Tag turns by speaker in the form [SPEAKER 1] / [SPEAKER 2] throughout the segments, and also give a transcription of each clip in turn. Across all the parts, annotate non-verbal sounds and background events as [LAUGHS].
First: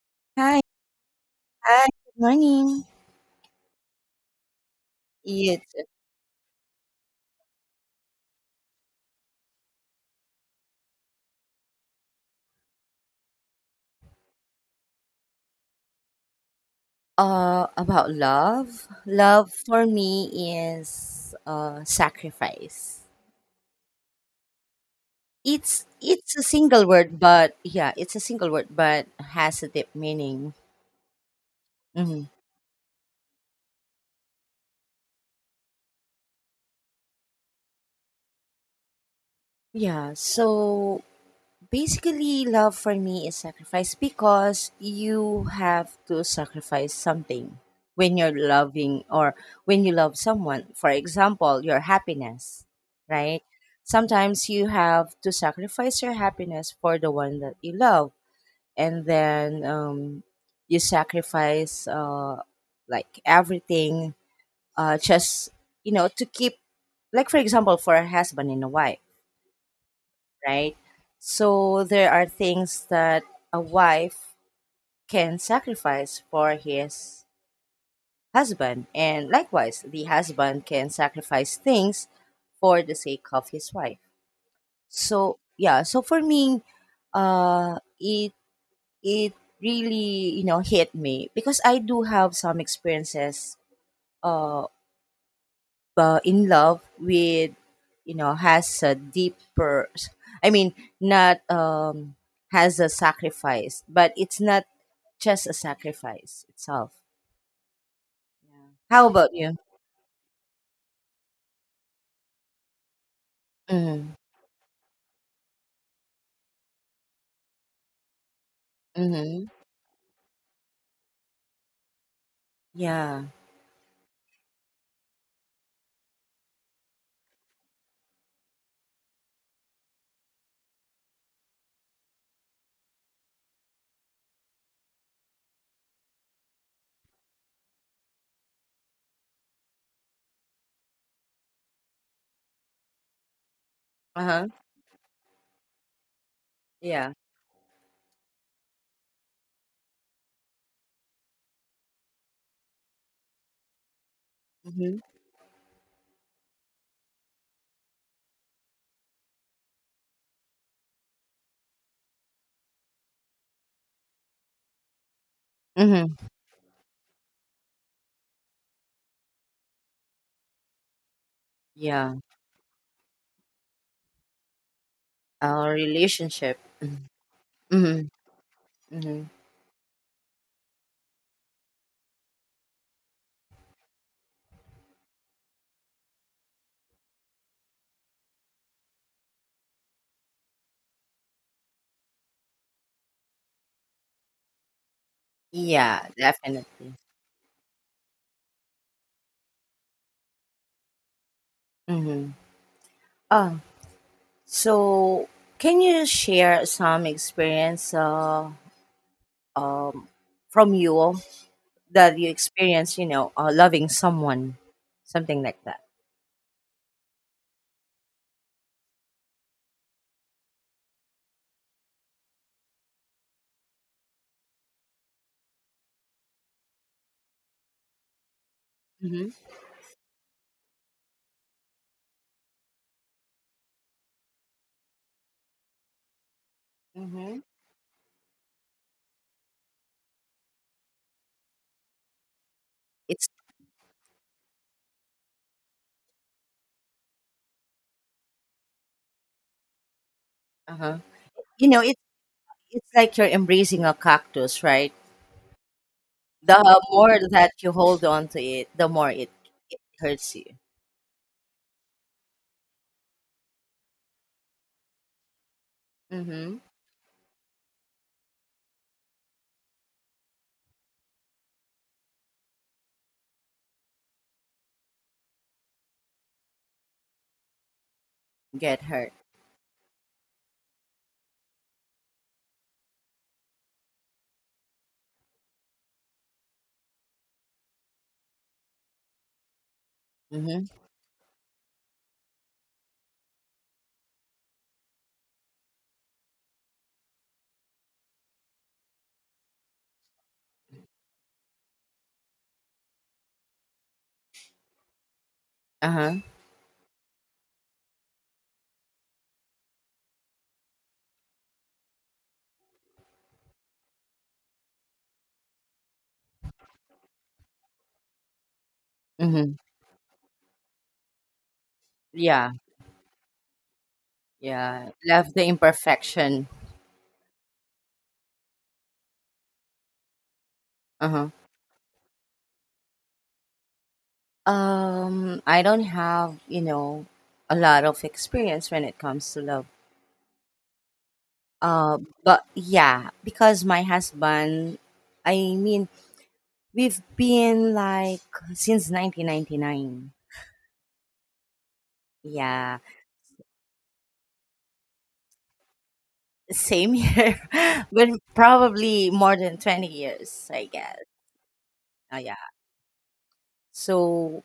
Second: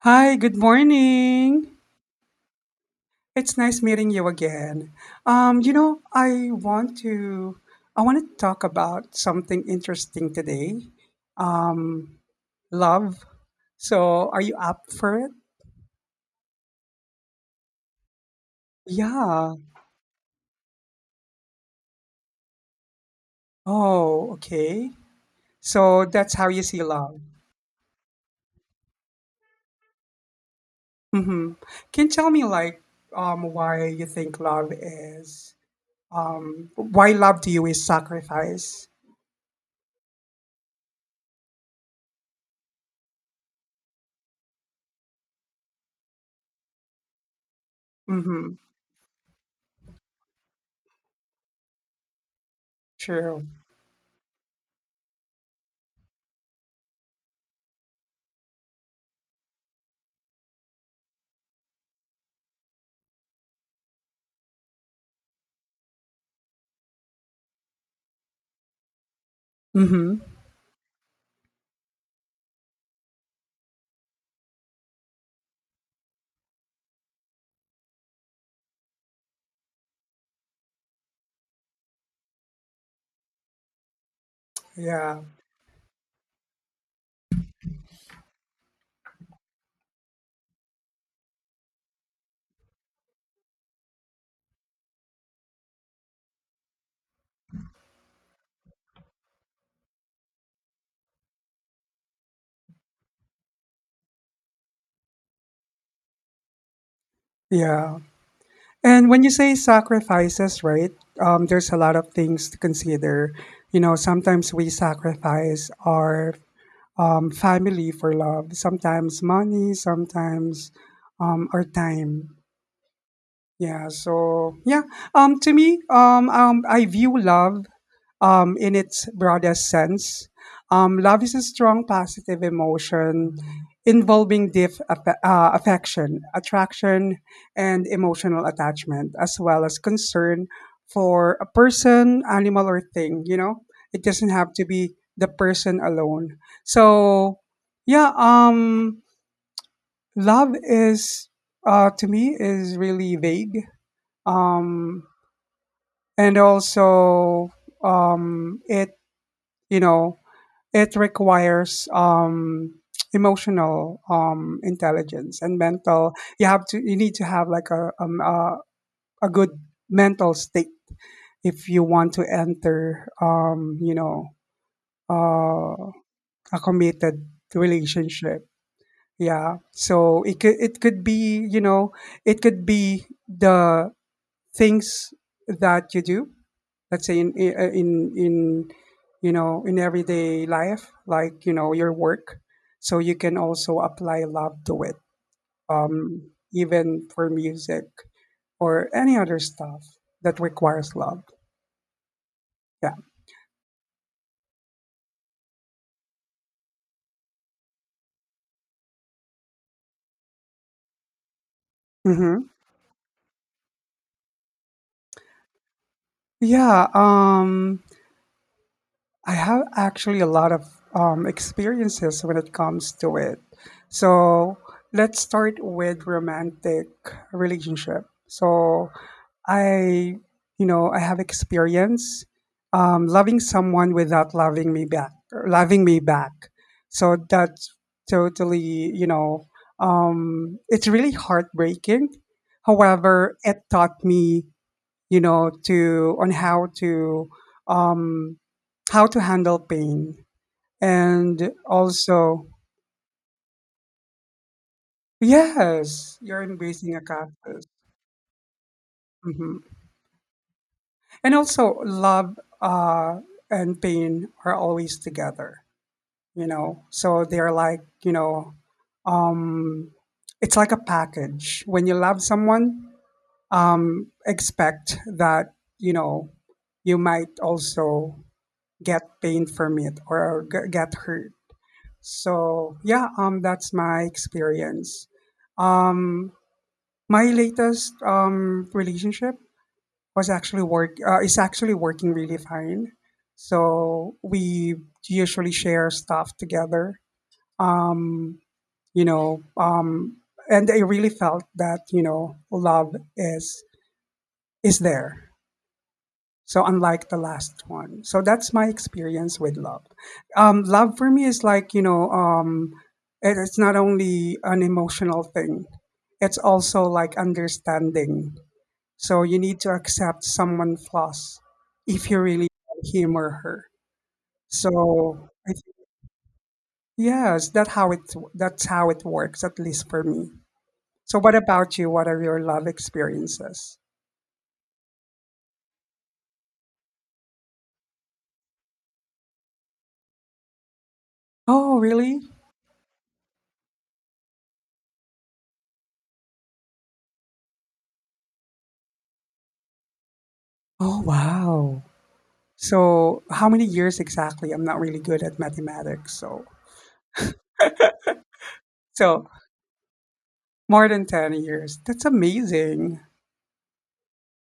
[SPEAKER 1] Hi, good
[SPEAKER 2] Hi,
[SPEAKER 1] morning.
[SPEAKER 2] hi, good morning.
[SPEAKER 1] It's nice meeting you again.
[SPEAKER 2] It's
[SPEAKER 1] I want to talk about something interesting today. Um, love. So, are you up for it?
[SPEAKER 2] about love. Love
[SPEAKER 1] Yeah.
[SPEAKER 2] for me is sacrifice.
[SPEAKER 1] Oh, okay.
[SPEAKER 2] It's
[SPEAKER 1] So that's
[SPEAKER 2] it's a
[SPEAKER 1] how you see
[SPEAKER 2] single word,
[SPEAKER 1] love.
[SPEAKER 2] but yeah, it's a single word, but has a deep meaning.
[SPEAKER 1] Mm-hmm. Can you
[SPEAKER 2] Hmm.
[SPEAKER 1] tell me like um why you think love is why love to you is sacrifice?
[SPEAKER 2] Yeah. So basically, love for me is sacrifice because you have to sacrifice something when you're
[SPEAKER 1] Mm-hmm.
[SPEAKER 2] loving or when you love someone. For example, your happiness, right?
[SPEAKER 1] True.
[SPEAKER 2] Sometimes you have to sacrifice your happiness for the one that you love, and then you sacrifice like everything just to keep, like for example, for a husband and a wife,
[SPEAKER 1] Mm-hmm.
[SPEAKER 2] right? So there are things that a wife can sacrifice for his husband, and likewise, the husband can sacrifice things for the sake of his wife.
[SPEAKER 1] Yeah.
[SPEAKER 2] So yeah, so for me, uh, it it really hit me because I do have some experiences. Uh, in love with has a deeper, I mean, not has a sacrifice but it's not just a sacrifice itself.
[SPEAKER 1] Yeah.
[SPEAKER 2] Yeah. How
[SPEAKER 1] And when
[SPEAKER 2] about
[SPEAKER 1] you say
[SPEAKER 2] you?
[SPEAKER 1] sacrifices, right? There's a lot of things to consider. You know,
[SPEAKER 2] Mm-hmm.
[SPEAKER 1] sometimes we sacrifice our family for love, sometimes
[SPEAKER 2] Mm-hmm.
[SPEAKER 1] money, sometimes our time.
[SPEAKER 2] Yeah.
[SPEAKER 1] Yeah. So yeah. To me, I view love, in its broadest sense. Love is a strong positive emotion involving deep affection, attraction, and emotional attachment, as well as concern for a person, animal, or thing. You know, it doesn't
[SPEAKER 2] Uh-huh.
[SPEAKER 1] have to be the person alone.
[SPEAKER 2] Yeah.
[SPEAKER 1] So yeah. Love is, to me, is really vague,
[SPEAKER 2] Mm-hmm.
[SPEAKER 1] um, and also it you know it requires emotional intelligence and mental.
[SPEAKER 2] Mm-hmm.
[SPEAKER 1] You need to have like a good mental state if you want
[SPEAKER 2] Yeah,
[SPEAKER 1] to enter
[SPEAKER 2] our
[SPEAKER 1] uh,
[SPEAKER 2] relationship.
[SPEAKER 1] a
[SPEAKER 2] Mm-hmm.
[SPEAKER 1] committed
[SPEAKER 2] Mm-hmm.
[SPEAKER 1] relationship.
[SPEAKER 2] Mm-hmm.
[SPEAKER 1] Yeah, so it could be you know it could be the things that you do. Let's say in in everyday life, like your work, so you can also apply love to it.
[SPEAKER 2] Yeah, definitely.
[SPEAKER 1] Even for music or any other stuff that requires love.
[SPEAKER 2] Mm-hmm.
[SPEAKER 1] Yeah.
[SPEAKER 2] Oh, so can you share some experience, um, from you that you
[SPEAKER 1] Hmm.
[SPEAKER 2] experience, loving someone, something like that?
[SPEAKER 1] Yeah. I have actually a lot of experiences when it comes to it. So let's start with romantic relationship. So
[SPEAKER 2] Hmm.
[SPEAKER 1] I, I have experience loving someone without loving me back, or loving me back. So
[SPEAKER 2] Hmm.
[SPEAKER 1] that's totally, it's really heartbreaking.
[SPEAKER 2] It's
[SPEAKER 1] However, it taught me, to on um, how to handle pain,
[SPEAKER 2] uh-huh.
[SPEAKER 1] and
[SPEAKER 2] You know,
[SPEAKER 1] also,
[SPEAKER 2] it's like you're embracing a cactus, right?
[SPEAKER 1] yes, you're
[SPEAKER 2] The
[SPEAKER 1] embracing a
[SPEAKER 2] more that
[SPEAKER 1] cactus.
[SPEAKER 2] you hold on to it, the more
[SPEAKER 1] Mhm.
[SPEAKER 2] it hurts you.
[SPEAKER 1] And also, love and pain are always together, you
[SPEAKER 2] Hmm.
[SPEAKER 1] know. So they're like, um, it's like a package. When you love someone, expect that, you know, you might also
[SPEAKER 2] Get
[SPEAKER 1] get
[SPEAKER 2] hurt.
[SPEAKER 1] pain from it or get hurt. So yeah, that's my experience. Um, my latest relationship was actually
[SPEAKER 2] Hmm.
[SPEAKER 1] work is actually working really fine. So we usually share stuff together. Um, you know, um, and I really felt that love is there.
[SPEAKER 2] Uh huh.
[SPEAKER 1] So unlike the last one, so that's my experience with love. Love for me is like it's not only an emotional thing; it's also like understanding, so you
[SPEAKER 2] Hmm.
[SPEAKER 1] need to accept someone flaws if you really
[SPEAKER 2] Yeah.
[SPEAKER 1] want him or her.
[SPEAKER 2] Yeah.
[SPEAKER 1] So
[SPEAKER 2] Love the
[SPEAKER 1] I think,
[SPEAKER 2] imperfection.
[SPEAKER 1] yes, that's how it works, at least for me.
[SPEAKER 2] Uh
[SPEAKER 1] So
[SPEAKER 2] huh.
[SPEAKER 1] what about you? What are your love experiences?
[SPEAKER 2] I don't have a lot of experience when it comes to love.
[SPEAKER 1] Oh,
[SPEAKER 2] Uh,
[SPEAKER 1] really?
[SPEAKER 2] but yeah, because my husband, I mean, we've been like since 1999.
[SPEAKER 1] Oh, wow.
[SPEAKER 2] Yeah,
[SPEAKER 1] So how many years exactly? I'm not really good at mathematics, so
[SPEAKER 2] same here, [LAUGHS] but probably
[SPEAKER 1] so
[SPEAKER 2] more than 20 years, I
[SPEAKER 1] more
[SPEAKER 2] guess.
[SPEAKER 1] than 10 years. That's
[SPEAKER 2] Yeah.
[SPEAKER 1] amazing.
[SPEAKER 2] So,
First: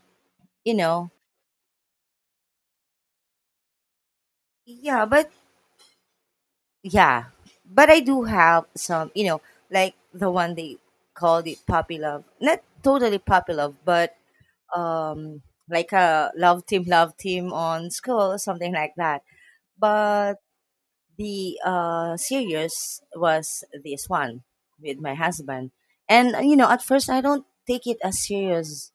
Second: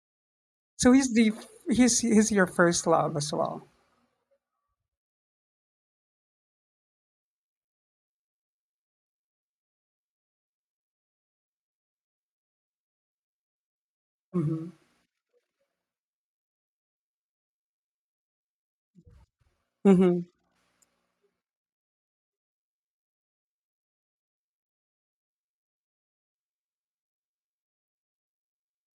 [SPEAKER 2] you
[SPEAKER 1] So
[SPEAKER 2] know,
[SPEAKER 1] he's the he's your first love as well.
[SPEAKER 2] yeah, but yeah, but I do have some, you know, like the one they called it puppy love. Not totally puppy love, but
[SPEAKER 1] Mm-hmm.
[SPEAKER 2] um, like a love team on school, something like that.
[SPEAKER 1] Mm-hmm.
[SPEAKER 2] But the series was this one with my husband and you know, at first I don't take it as serious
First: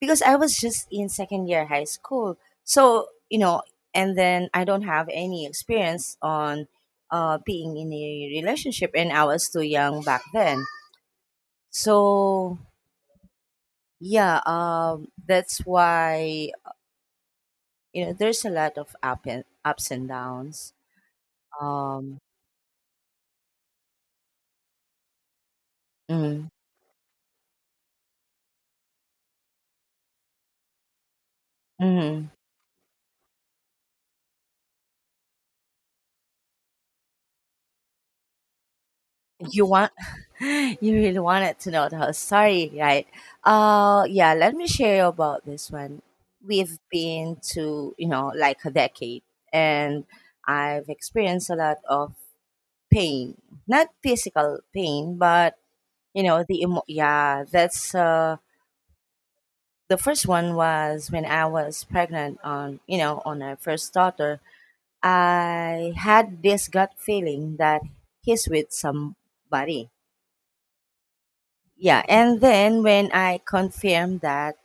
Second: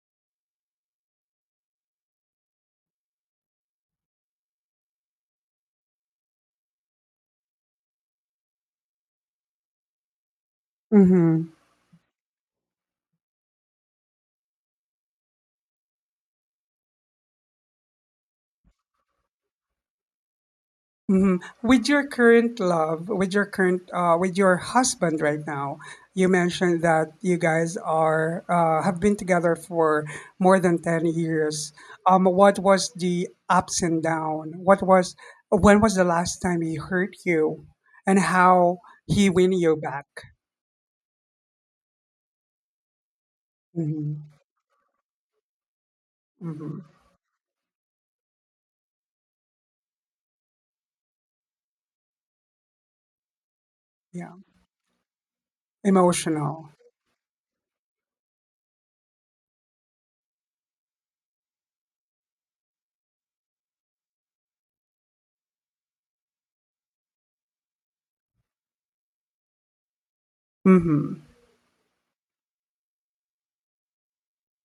[SPEAKER 2] because I was just in second year high school, so you know. And then I don't have any experience on being in a relationship, and I was too young back then.
[SPEAKER 1] Mm-hmm.
[SPEAKER 2] So yeah, that's why, you know, there's a lot of up and ups and downs.
[SPEAKER 1] Mhm.
[SPEAKER 2] um
[SPEAKER 1] With your husband right now, you
[SPEAKER 2] mm,
[SPEAKER 1] mentioned that you guys are have been together for more than 10 years.
[SPEAKER 2] mhm.
[SPEAKER 1] What was the ups and down? What was when was the last time he hurt you, and how he win
[SPEAKER 2] You
[SPEAKER 1] you
[SPEAKER 2] want
[SPEAKER 1] back?
[SPEAKER 2] [LAUGHS] you really wanted to know the whole story, right? Yeah,
[SPEAKER 1] Hmm.
[SPEAKER 2] let me share you about this one. We've
[SPEAKER 1] Hmm.
[SPEAKER 2] been to, you know, like a decade, and I've experienced a lot of pain. Not
[SPEAKER 1] Yeah,
[SPEAKER 2] physical pain, but you know the
[SPEAKER 1] emotional.
[SPEAKER 2] yeah, that's the first one was when I was pregnant on, you know, on our first daughter. I had this gut feeling that he's with somebody.
[SPEAKER 1] Hmm.
[SPEAKER 2] Yeah. And then when I confirmed that,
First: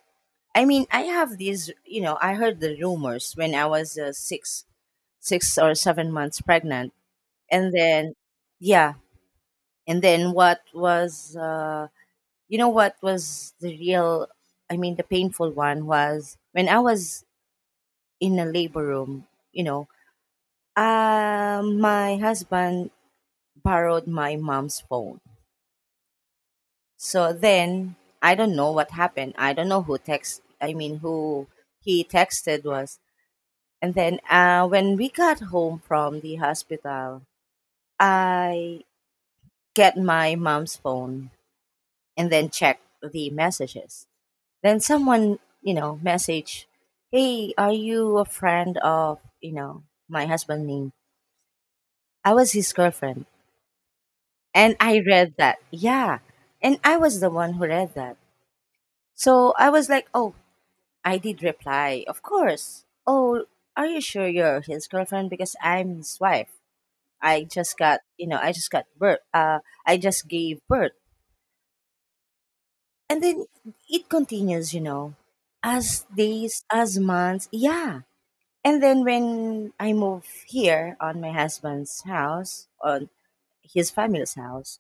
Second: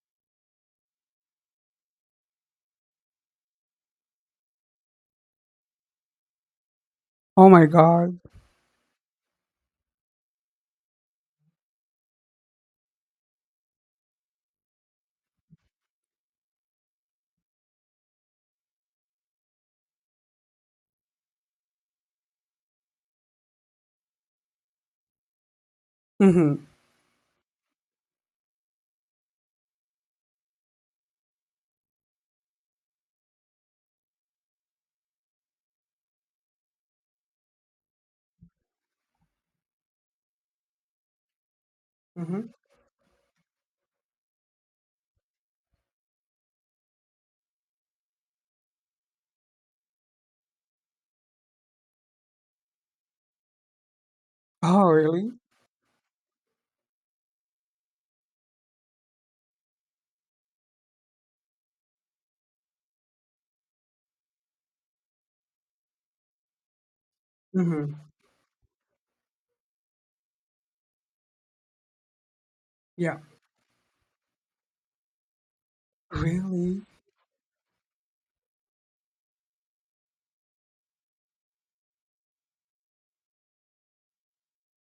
[SPEAKER 2] I mean, I have these, you know, I heard the rumors when I was 6 or 7 months pregnant.
[SPEAKER 1] Oh my
[SPEAKER 2] And then
[SPEAKER 1] god.
[SPEAKER 2] yeah, and then what was you know, what was the real, I mean, the painful one was when I was in a labor room, you know. My husband borrowed my mom's phone.
[SPEAKER 1] Hmm.
[SPEAKER 2] So then I don't know what happened. I don't know who text. I mean, who he texted was. And then when we got home from the hospital, I get my mom's phone and then
[SPEAKER 1] Hmm.
[SPEAKER 2] check the messages. Then someone, you know, message, "Hey, are you a friend of, you know, my husband name?" I was his girlfriend, and
[SPEAKER 1] Oh
[SPEAKER 2] I
[SPEAKER 1] really?
[SPEAKER 2] read that. Yeah, and I was the one who read that. So I was like, "Oh, I did reply, of course. Oh, are you sure you're his girlfriend? Because I'm his wife. I just
[SPEAKER 1] Hmm.
[SPEAKER 2] got, you know, I just got birth. I just gave birth."
[SPEAKER 1] Yeah,
[SPEAKER 2] And then it continues, you know, as days,
[SPEAKER 1] really.
[SPEAKER 2] as months. Yeah. And then when I move here on my husband's house, on his family's house,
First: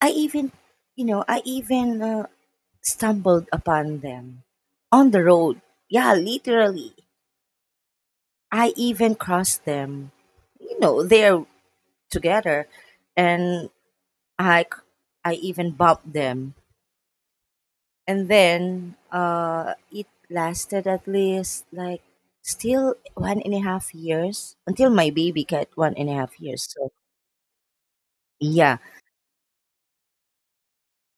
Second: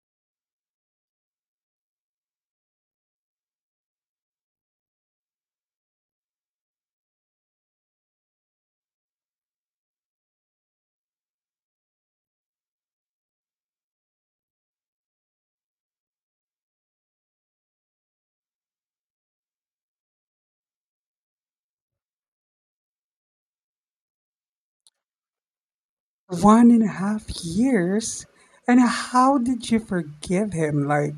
[SPEAKER 2] I even, you know, I even stumbled upon them on the road. Yeah, literally. I even crossed them. You know, they're together, and I c- I even bumped them. And then it lasted at least like still one and a half years until my baby got one and a half years.
[SPEAKER 1] One and a
[SPEAKER 2] So
[SPEAKER 1] half years?
[SPEAKER 2] yeah.
[SPEAKER 1] And how did you forgive him? Like,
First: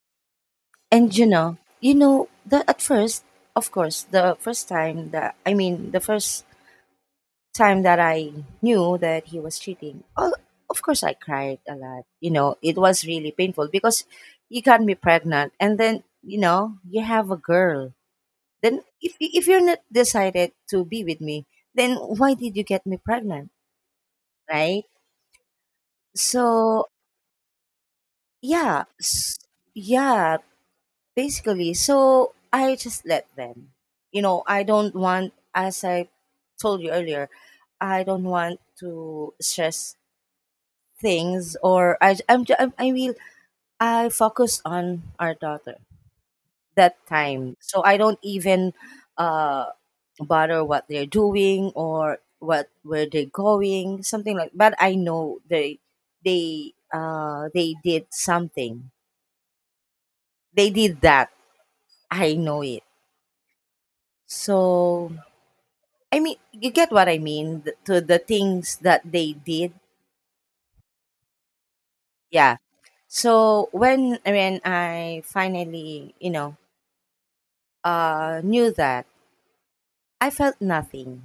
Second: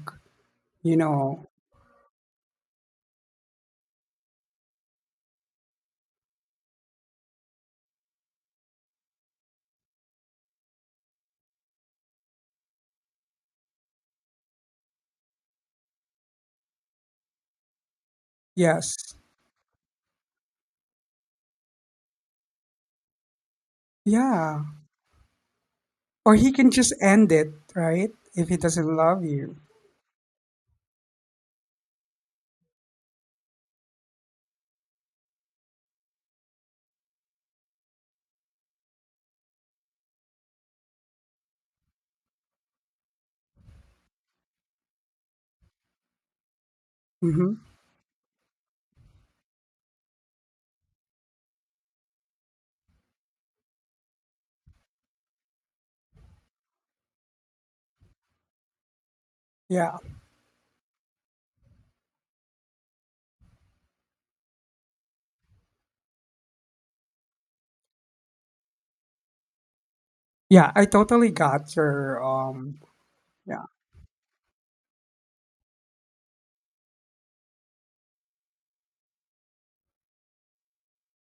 [SPEAKER 1] you
[SPEAKER 2] And
[SPEAKER 1] know,
[SPEAKER 2] you know the at first, of course, the first time that, I mean, the first time that I knew that he was cheating, oh, of course I cried a lot. You know, it was really painful because you got me pregnant, and then you know you have a girl. Then
[SPEAKER 1] yes.
[SPEAKER 2] if you're not decided to be with me, then why did you get me pregnant,
[SPEAKER 1] Yeah.
[SPEAKER 2] right?
[SPEAKER 1] Or he can
[SPEAKER 2] So
[SPEAKER 1] just end it, right? If he
[SPEAKER 2] yeah,
[SPEAKER 1] doesn't love you.
[SPEAKER 2] yeah, basically. So I just let them. You know, I don't want, as I told you earlier, I don't want to stress things. Or I I'm, ju- I'm I will I focus on our daughter that time.
[SPEAKER 1] Mm-hmm.
[SPEAKER 2] So I don't even uh bother what they're doing or what where they're going, something like. But I know they did something.
[SPEAKER 1] Yeah.
[SPEAKER 2] They did that. I know it. So I mean you get what I mean, to the things that they did.
[SPEAKER 1] Yeah. I totally got your,
[SPEAKER 2] Yeah.
[SPEAKER 1] yeah.
[SPEAKER 2] So when I finally, you know, knew that, I felt nothing.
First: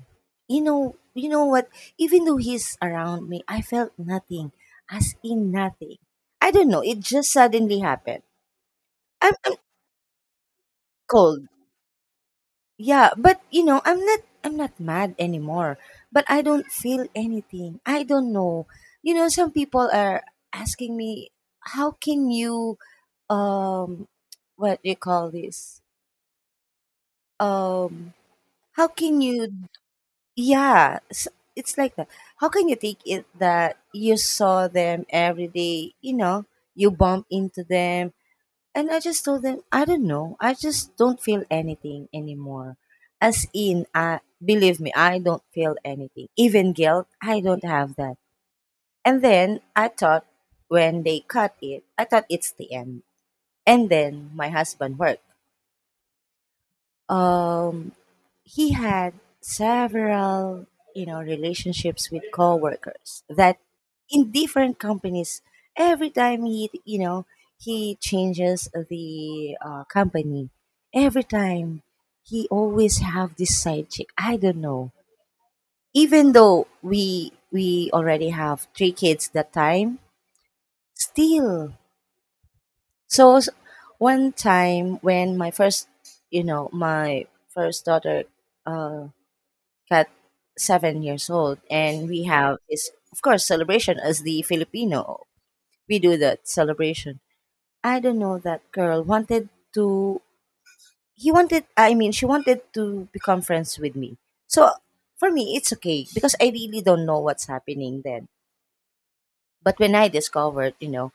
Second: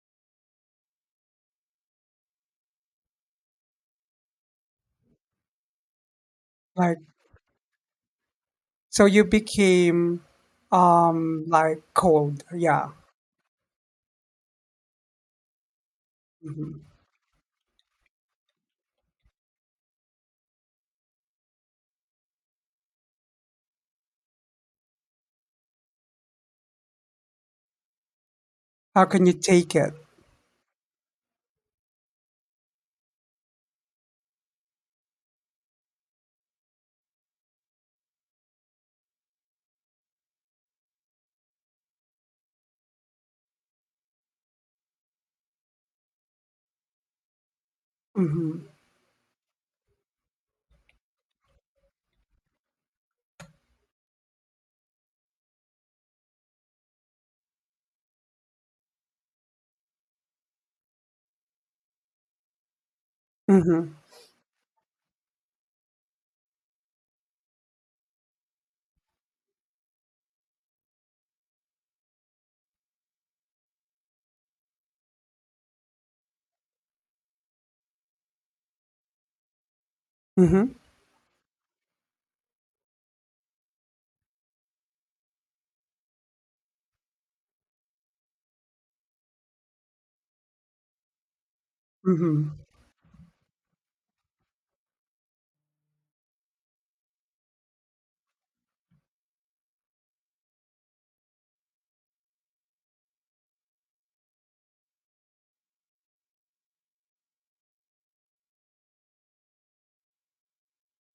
[SPEAKER 2] You know what? Even though he's around me, I felt nothing, as in nothing. I don't know.
[SPEAKER 1] Like,
[SPEAKER 2] It just suddenly happened.
[SPEAKER 1] so you
[SPEAKER 2] I'm
[SPEAKER 1] became,
[SPEAKER 2] cold.
[SPEAKER 1] like cold. Yeah.
[SPEAKER 2] Yeah, but you know, I'm not. I'm not mad anymore. But I don't
[SPEAKER 1] Hmm.
[SPEAKER 2] feel anything. I don't know. You know, some people are asking me, how can you um, what do you call this? Um, how
[SPEAKER 1] How
[SPEAKER 2] can
[SPEAKER 1] can you
[SPEAKER 2] you?
[SPEAKER 1] take it?
[SPEAKER 2] Yeah, s it's like that. How can you take it that you saw them every day? You know, you bump into them, and I just told them, I don't know, I just don't feel anything anymore. As in, I believe me, I don't feel anything, even guilt. I don't have that.
[SPEAKER 1] Mm-hmm.
[SPEAKER 2] And then I thought, when they cut it, I thought it's the end. And then my husband worked. Um, he had several, you know, relationships with coworkers that
[SPEAKER 1] Mm-hmm.
[SPEAKER 2] in different companies every time he, you know, he changes the company. Every time he always have this side chick. I don't know, even though we already have three kids that time.
[SPEAKER 1] Mm-hmm.
[SPEAKER 2] Still, so one time when my first, you know, my first daughter uh cat 7 years old, and we
[SPEAKER 1] Mm-hmm.
[SPEAKER 2] have this of course celebration as the Filipino, we do that celebration. I don't know, that girl wanted to, he wanted, I mean, she wanted to become friends with me. So for me it's okay because I really don't know what's happening then. But when I discovered, you know,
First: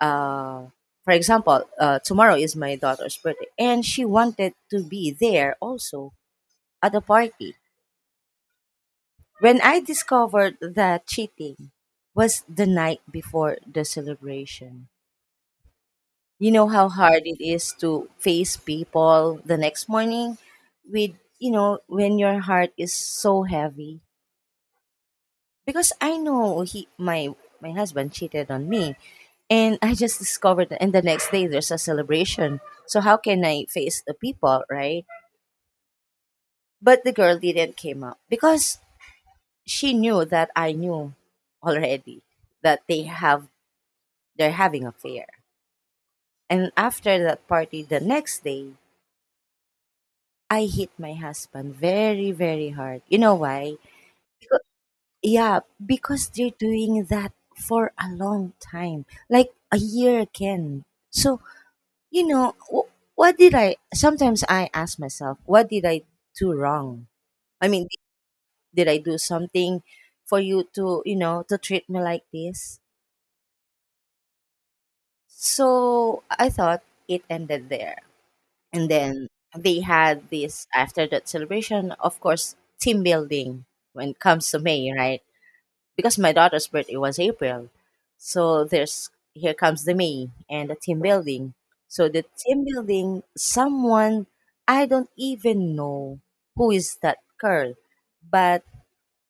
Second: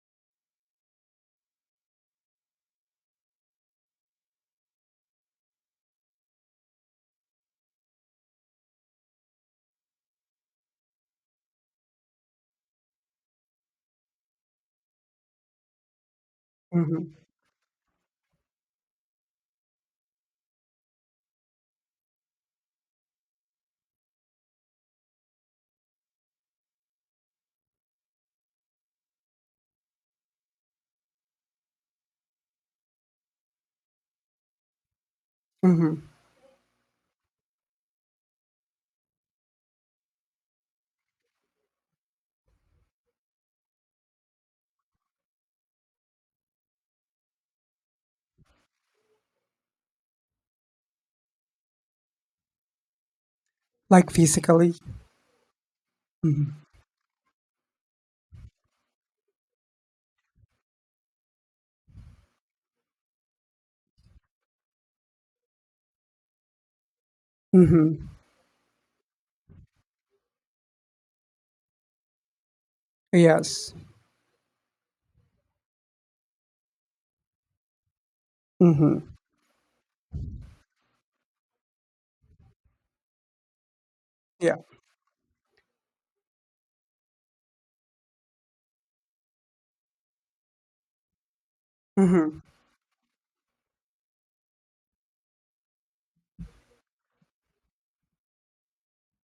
[SPEAKER 2] uh for example, tomorrow is my daughter's birthday and she wanted to be there also at the party. When I discovered that cheating was the night before the celebration, you know how
[SPEAKER 1] Mm-hmm.
[SPEAKER 2] hard it is to face people the next morning with, you know, when your heart is so heavy. Because I know my husband cheated on me. And I just discovered that. And the next day, there's a celebration. So how can I face the people, right?
[SPEAKER 1] Mm-hmm.
[SPEAKER 2] But the girl didn't came up because she knew that I knew already that they're having affair. And after that party, the next day, I hit my husband very, very hard. You know why?
[SPEAKER 1] Like
[SPEAKER 2] Becau-
[SPEAKER 1] physically.
[SPEAKER 2] yeah, because they're
[SPEAKER 1] Mm-hmm.
[SPEAKER 2] doing that for a long time, like a year again. So, you know, what did I, sometimes I ask myself, what did I do wrong? I mean,
[SPEAKER 1] Mm-hmm.
[SPEAKER 2] did I do something for you to, you know, to treat me like this?
[SPEAKER 1] Yes.
[SPEAKER 2] So I thought it ended there. And
[SPEAKER 1] Mm-hmm.
[SPEAKER 2] then they had this after that celebration of course team building when it comes
[SPEAKER 1] Yeah.
[SPEAKER 2] to May, right? Because my daughter's birthday was April, so there's here comes the May and the team building. So the
[SPEAKER 1] Mhm.
[SPEAKER 2] team building someone, I don't even know who is that girl, but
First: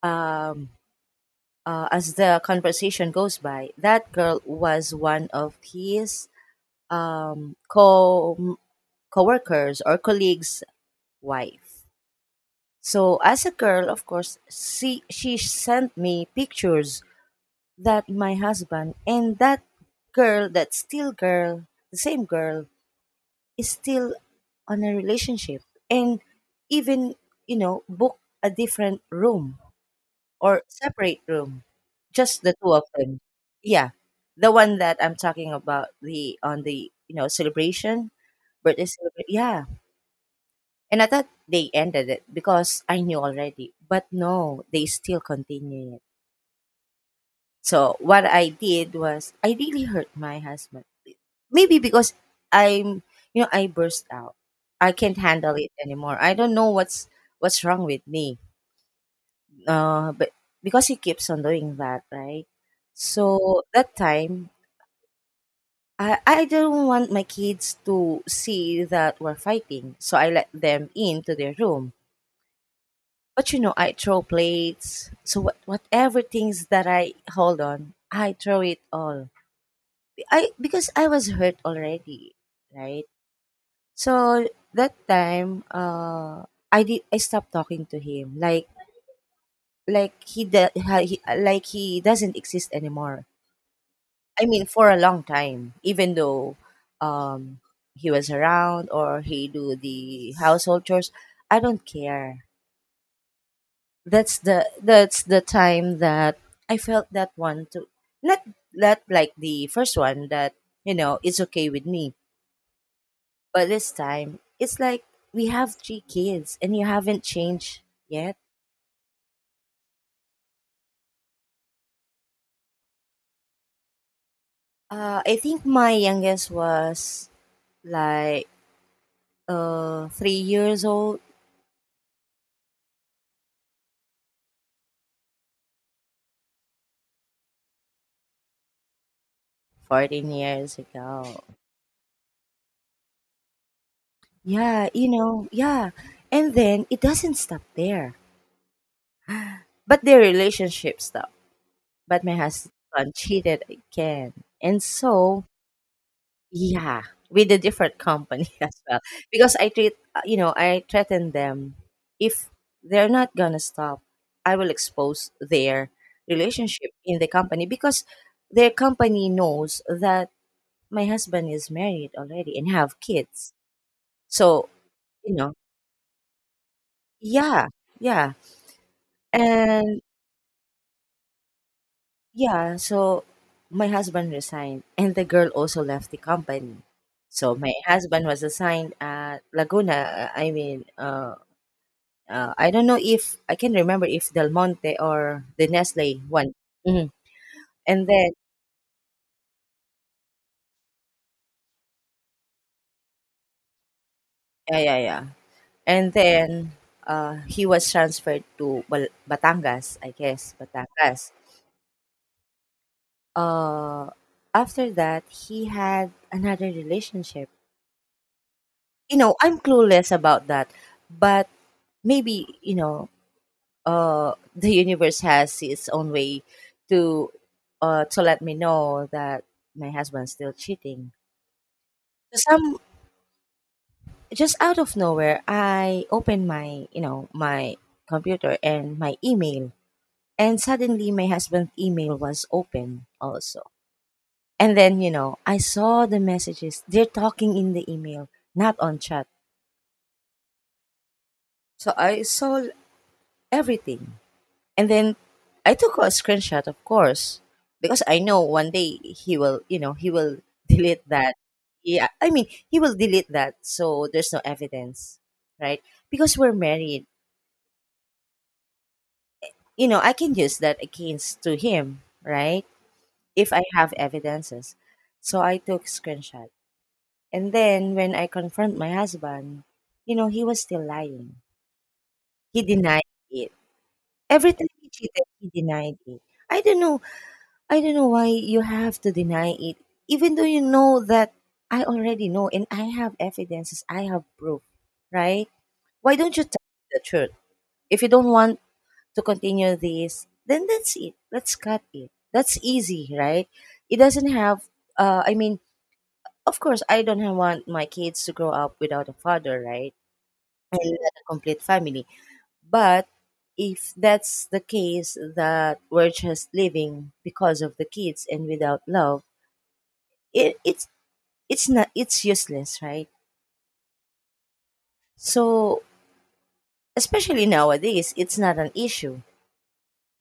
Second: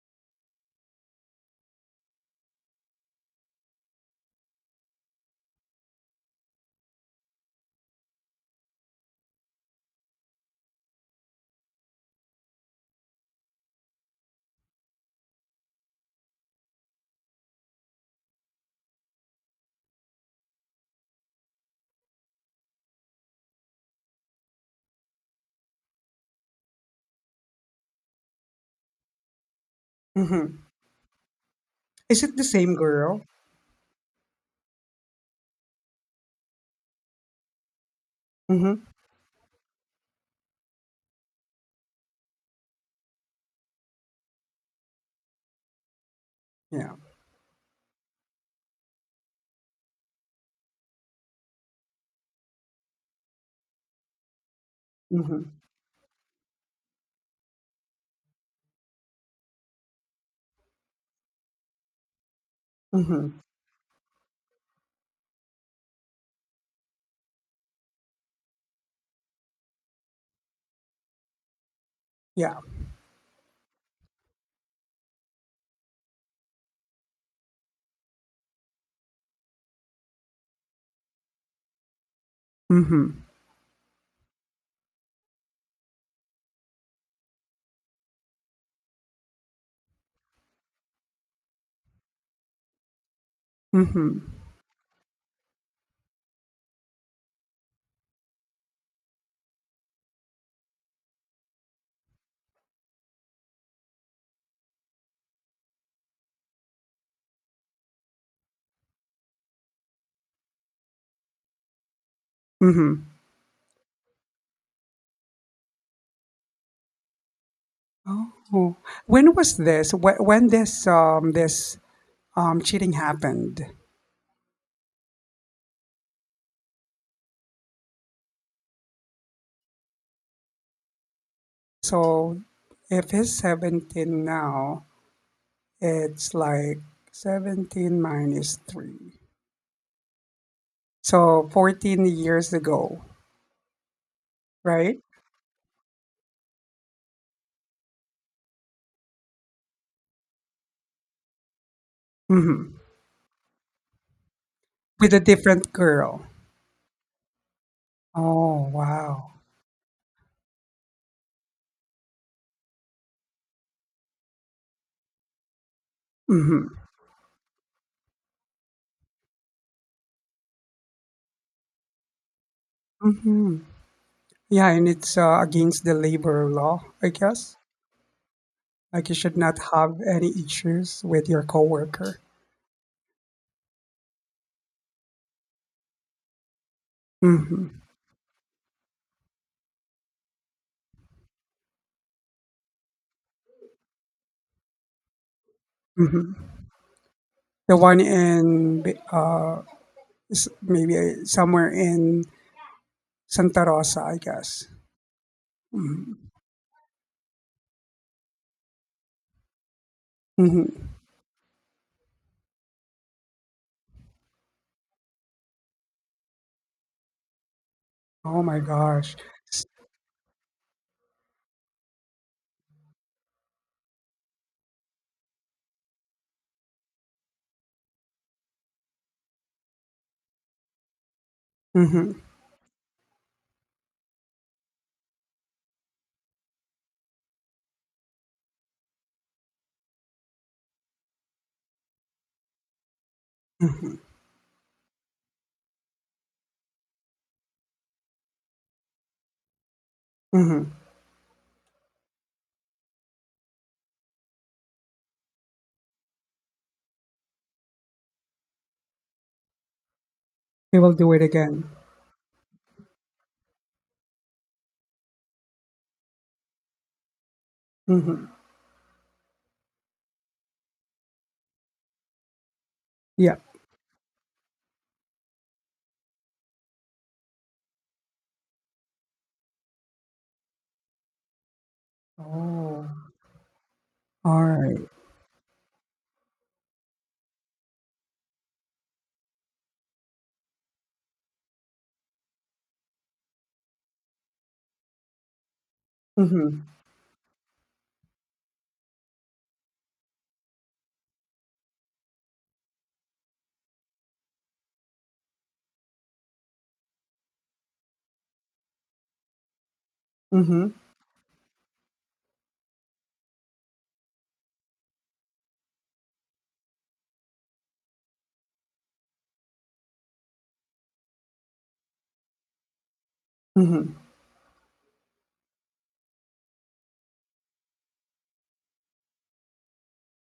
[SPEAKER 2] um as the conversation goes by, that girl was one of his co co-workers or colleagues wife. So as a girl, of course, she sent me pictures that my husband and that girl, that still girl, the same girl, is still on a relationship and even, you know, book a different room or
[SPEAKER 1] Mhm.
[SPEAKER 2] separate room,
[SPEAKER 1] Is it the
[SPEAKER 2] just the two
[SPEAKER 1] same
[SPEAKER 2] of them.
[SPEAKER 1] girl?
[SPEAKER 2] Yeah, the one that I'm talking about the on the, you know, celebration
[SPEAKER 1] Mhm.
[SPEAKER 2] birthday celebration. Yeah. And I thought they ended it because I knew already. But no, they still continue it.
[SPEAKER 1] Yeah.
[SPEAKER 2] So what I did was I really hurt my husband. Maybe because I'm, you know, I burst out. I can't
[SPEAKER 1] Mhm.
[SPEAKER 2] handle it anymore. I don't know what's wrong with me. Uh, but because he keeps on doing that, right?
[SPEAKER 1] Mhm.
[SPEAKER 2] So that time, I don't want my kids to see that we're fighting. So I let them into their room.
[SPEAKER 1] Yeah.
[SPEAKER 2] But you know, I throw plates. So what, whatever things that I hold on, I throw it all. I because I was hurt already, right?
[SPEAKER 1] Mhm.
[SPEAKER 2] So that time, I did. I stopped talking to him. Like he, de- ha- he like he doesn't exist anymore.
[SPEAKER 1] Mhm.
[SPEAKER 2] I mean, for a long time, even though um, he was around or he do the household chores, I don't care. That's the time that I felt that one too. Not that like the first one that you know it's okay with me,
[SPEAKER 1] Mhm.
[SPEAKER 2] but this time it's like we have three kids and you haven't changed yet.
[SPEAKER 1] Oh. When was this? When this cheating happened?
[SPEAKER 2] I think my youngest was like 3 years old,
[SPEAKER 1] So if he's 17 now, it's like 17 minus 3.
[SPEAKER 2] 14 years ago.
[SPEAKER 1] So 14 years ago,
[SPEAKER 2] Yeah,
[SPEAKER 1] right?
[SPEAKER 2] you know, yeah, and then it doesn't stop there, but their relationship stopped. But my
[SPEAKER 1] Mhm.
[SPEAKER 2] husband cheated again. And
[SPEAKER 1] With a
[SPEAKER 2] so
[SPEAKER 1] different girl.
[SPEAKER 2] yeah, with a different company [LAUGHS]
[SPEAKER 1] Oh,
[SPEAKER 2] as well.
[SPEAKER 1] wow.
[SPEAKER 2] Because I treat, you know, I threaten them if they're not gonna stop, I will expose their
[SPEAKER 1] Mhm.
[SPEAKER 2] relationship in the company because their company knows that my husband is married already and have kids.
[SPEAKER 1] Mhm.
[SPEAKER 2] So,
[SPEAKER 1] Yeah, and it's
[SPEAKER 2] you know,
[SPEAKER 1] against the labor law, I guess.
[SPEAKER 2] yeah, yeah.
[SPEAKER 1] Like you should not
[SPEAKER 2] And
[SPEAKER 1] have any issues with your coworker.
[SPEAKER 2] yeah, so my husband resigned and the girl also left the company. So
[SPEAKER 1] Hmm.
[SPEAKER 2] my husband was assigned at Laguna, uh, I mean, uh, I don't know if I can remember if Del Monte or the Nestle
[SPEAKER 1] Hmm.
[SPEAKER 2] one. Mhm.
[SPEAKER 1] The one
[SPEAKER 2] And then
[SPEAKER 1] in maybe somewhere in Santa Rosa, I guess.
[SPEAKER 2] yeah, yeah, yeah. And
[SPEAKER 1] Hmm.
[SPEAKER 2] then he was transferred to Batangas, I guess,
[SPEAKER 1] Hmm.
[SPEAKER 2] Batangas. Uh, After that, he had another relationship.
[SPEAKER 1] Oh my
[SPEAKER 2] You
[SPEAKER 1] gosh.
[SPEAKER 2] know, I'm clueless about that, but maybe you know, [LAUGHS] the universe has its own way to to let me know that my husband's still cheating.
[SPEAKER 1] Hmm.
[SPEAKER 2] So some just out of nowhere, I opened my, you know, my computer and my email. And suddenly my husband's email was open also.
[SPEAKER 1] Hmm.
[SPEAKER 2] And then, you know, I saw the messages. They're talking in the email, not on chat.
[SPEAKER 1] Hmm.
[SPEAKER 2] So I saw everything. And then I took a screenshot, of course, because I know one day he will, you know, he will [LAUGHS]
[SPEAKER 1] They will
[SPEAKER 2] delete
[SPEAKER 1] do it
[SPEAKER 2] that.
[SPEAKER 1] again.
[SPEAKER 2] Yeah, I mean, he will delete that. So there's no evidence, right? Because we're married,
[SPEAKER 1] Hmm.
[SPEAKER 2] you know, I can use that against to him, right?
[SPEAKER 1] Yeah.
[SPEAKER 2] If I have evidences. So I took screenshot. And then when I confront my husband, you know, he was still lying. He
[SPEAKER 1] Oh.
[SPEAKER 2] denied it.
[SPEAKER 1] All
[SPEAKER 2] Every time he
[SPEAKER 1] right.
[SPEAKER 2] cheated, he denied it. I don't know. I don't know why you have to deny it. Even though you know that I already know and I have evidences, I have proof, right? Why don't you
[SPEAKER 1] Mm-hmm.
[SPEAKER 2] tell me the truth? If you don't want to continue this, then that's it. Let's cut it. That's easy, right? It doesn't have, I mean, of course, I don't have- want my kids to grow up without a father, right?
[SPEAKER 1] Mm-hmm.
[SPEAKER 2] And not a complete family. But if that's the case that we're just living because of the kids and without love, it's it's not it's useless, right?
[SPEAKER 1] Mm-hmm.
[SPEAKER 2] So especially nowadays, it's not an issue,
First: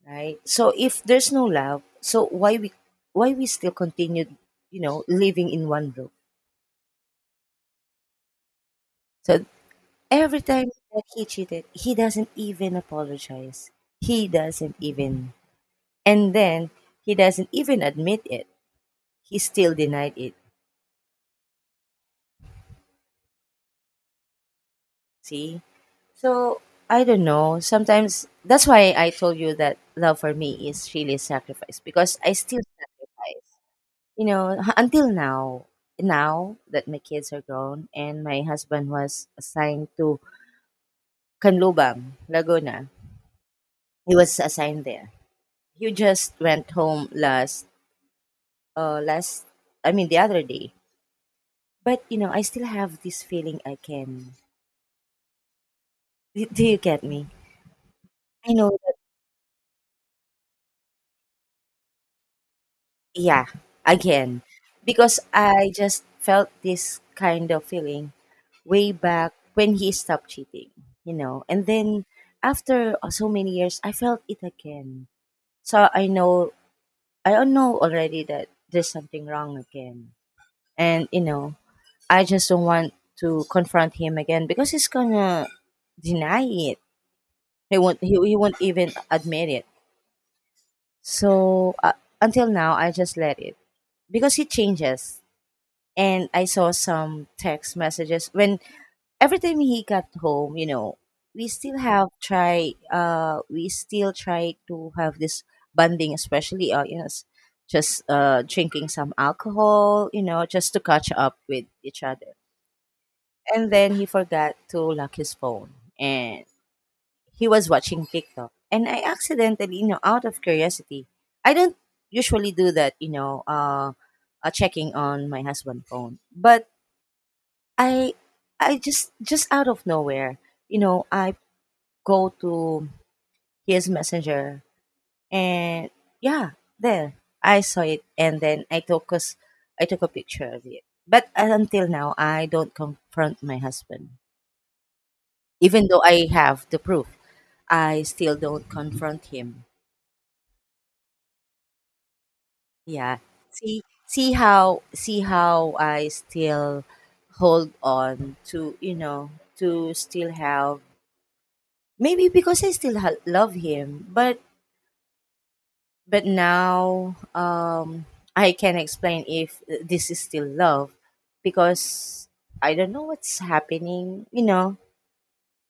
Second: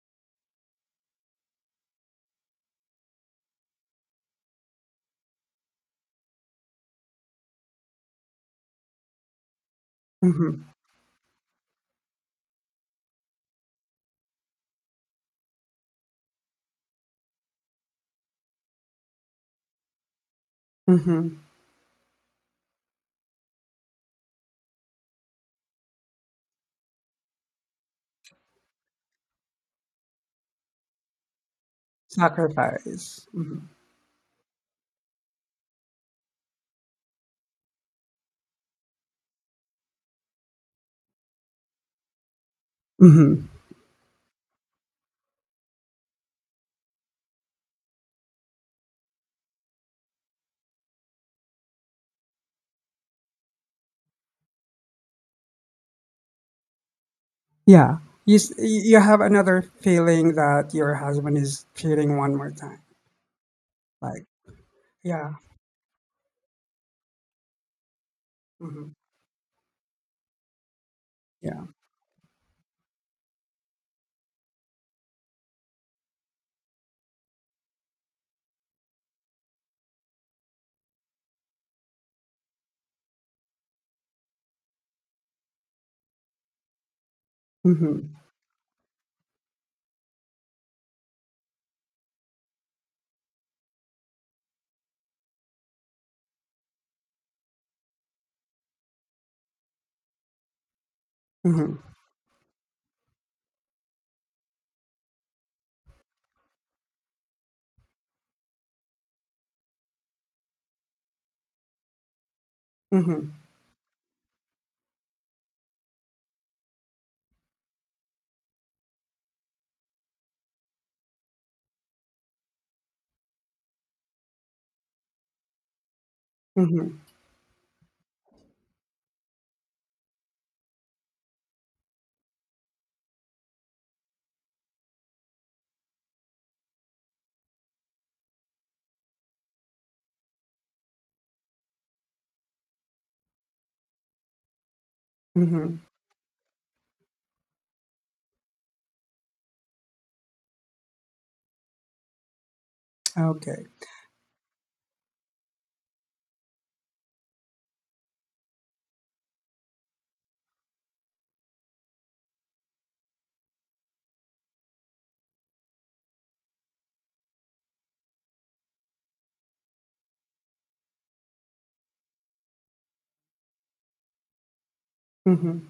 [SPEAKER 2] right? So if there's no love, so why we still continue, you know, living in one room? So every
[SPEAKER 1] Mm-hmm.
[SPEAKER 2] time that he cheated, he doesn't even apologize. He doesn't even, and then he doesn't even admit it. He still denied it.
[SPEAKER 1] Mm-hmm.
[SPEAKER 2] See, so I don't know. Sometimes that's why I told you that love for me is really sacrifice because I still
[SPEAKER 1] Sacrifice.
[SPEAKER 2] sacrifice.
[SPEAKER 1] Mm-hmm.
[SPEAKER 2] Until now, now that my kids are grown and my husband was assigned to Canlubang, Laguna.
[SPEAKER 1] Mm-hmm.
[SPEAKER 2] He was assigned there. He just went home last last, I mean, the other day. But you know, I still have this feeling I can do you get me?
[SPEAKER 1] Yeah,
[SPEAKER 2] I know that,
[SPEAKER 1] you have another feeling that your husband is cheating one more time.
[SPEAKER 2] yeah,
[SPEAKER 1] Like,
[SPEAKER 2] again. Because
[SPEAKER 1] yeah,
[SPEAKER 2] I just felt this kind of feeling way
[SPEAKER 1] mhm,
[SPEAKER 2] back when he stopped cheating, you know.
[SPEAKER 1] yeah,
[SPEAKER 2] And then after so many years, I felt it again. So I know, I don't know already that there's something wrong again. And, you know, I just don't want to confront him again because he's gonna deny it. He won't,
[SPEAKER 1] mhm,
[SPEAKER 2] he, he won't even admit it. So until now, I just let it because he changes. And I saw some text messages when every time he got home, you know,
[SPEAKER 1] mhm,
[SPEAKER 2] we still try to have this bonding, especially you know, just drinking some alcohol, you know, just to catch up with each other.
[SPEAKER 1] mhm,
[SPEAKER 2] And then he forgot to lock his phone and he was watching TikTok. And I accidentally, you know, out of curiosity, I don't usually do that, you know, checking on my husband's phone. But
[SPEAKER 1] mhm,
[SPEAKER 2] I I just out of nowhere, you know, I go to his messenger and yeah, there I saw it. And then I took a picture of it. But until now I don't confront my husband.
[SPEAKER 1] mhm.
[SPEAKER 2] Even though I have the proof, I still don't confront him. Yeah.
[SPEAKER 1] Okay,
[SPEAKER 2] See, see how I still hold on to, you know, to still have, maybe because love him. But now, I can explain if this is still love because I don't know what's happening. You know,
[SPEAKER 1] mhm,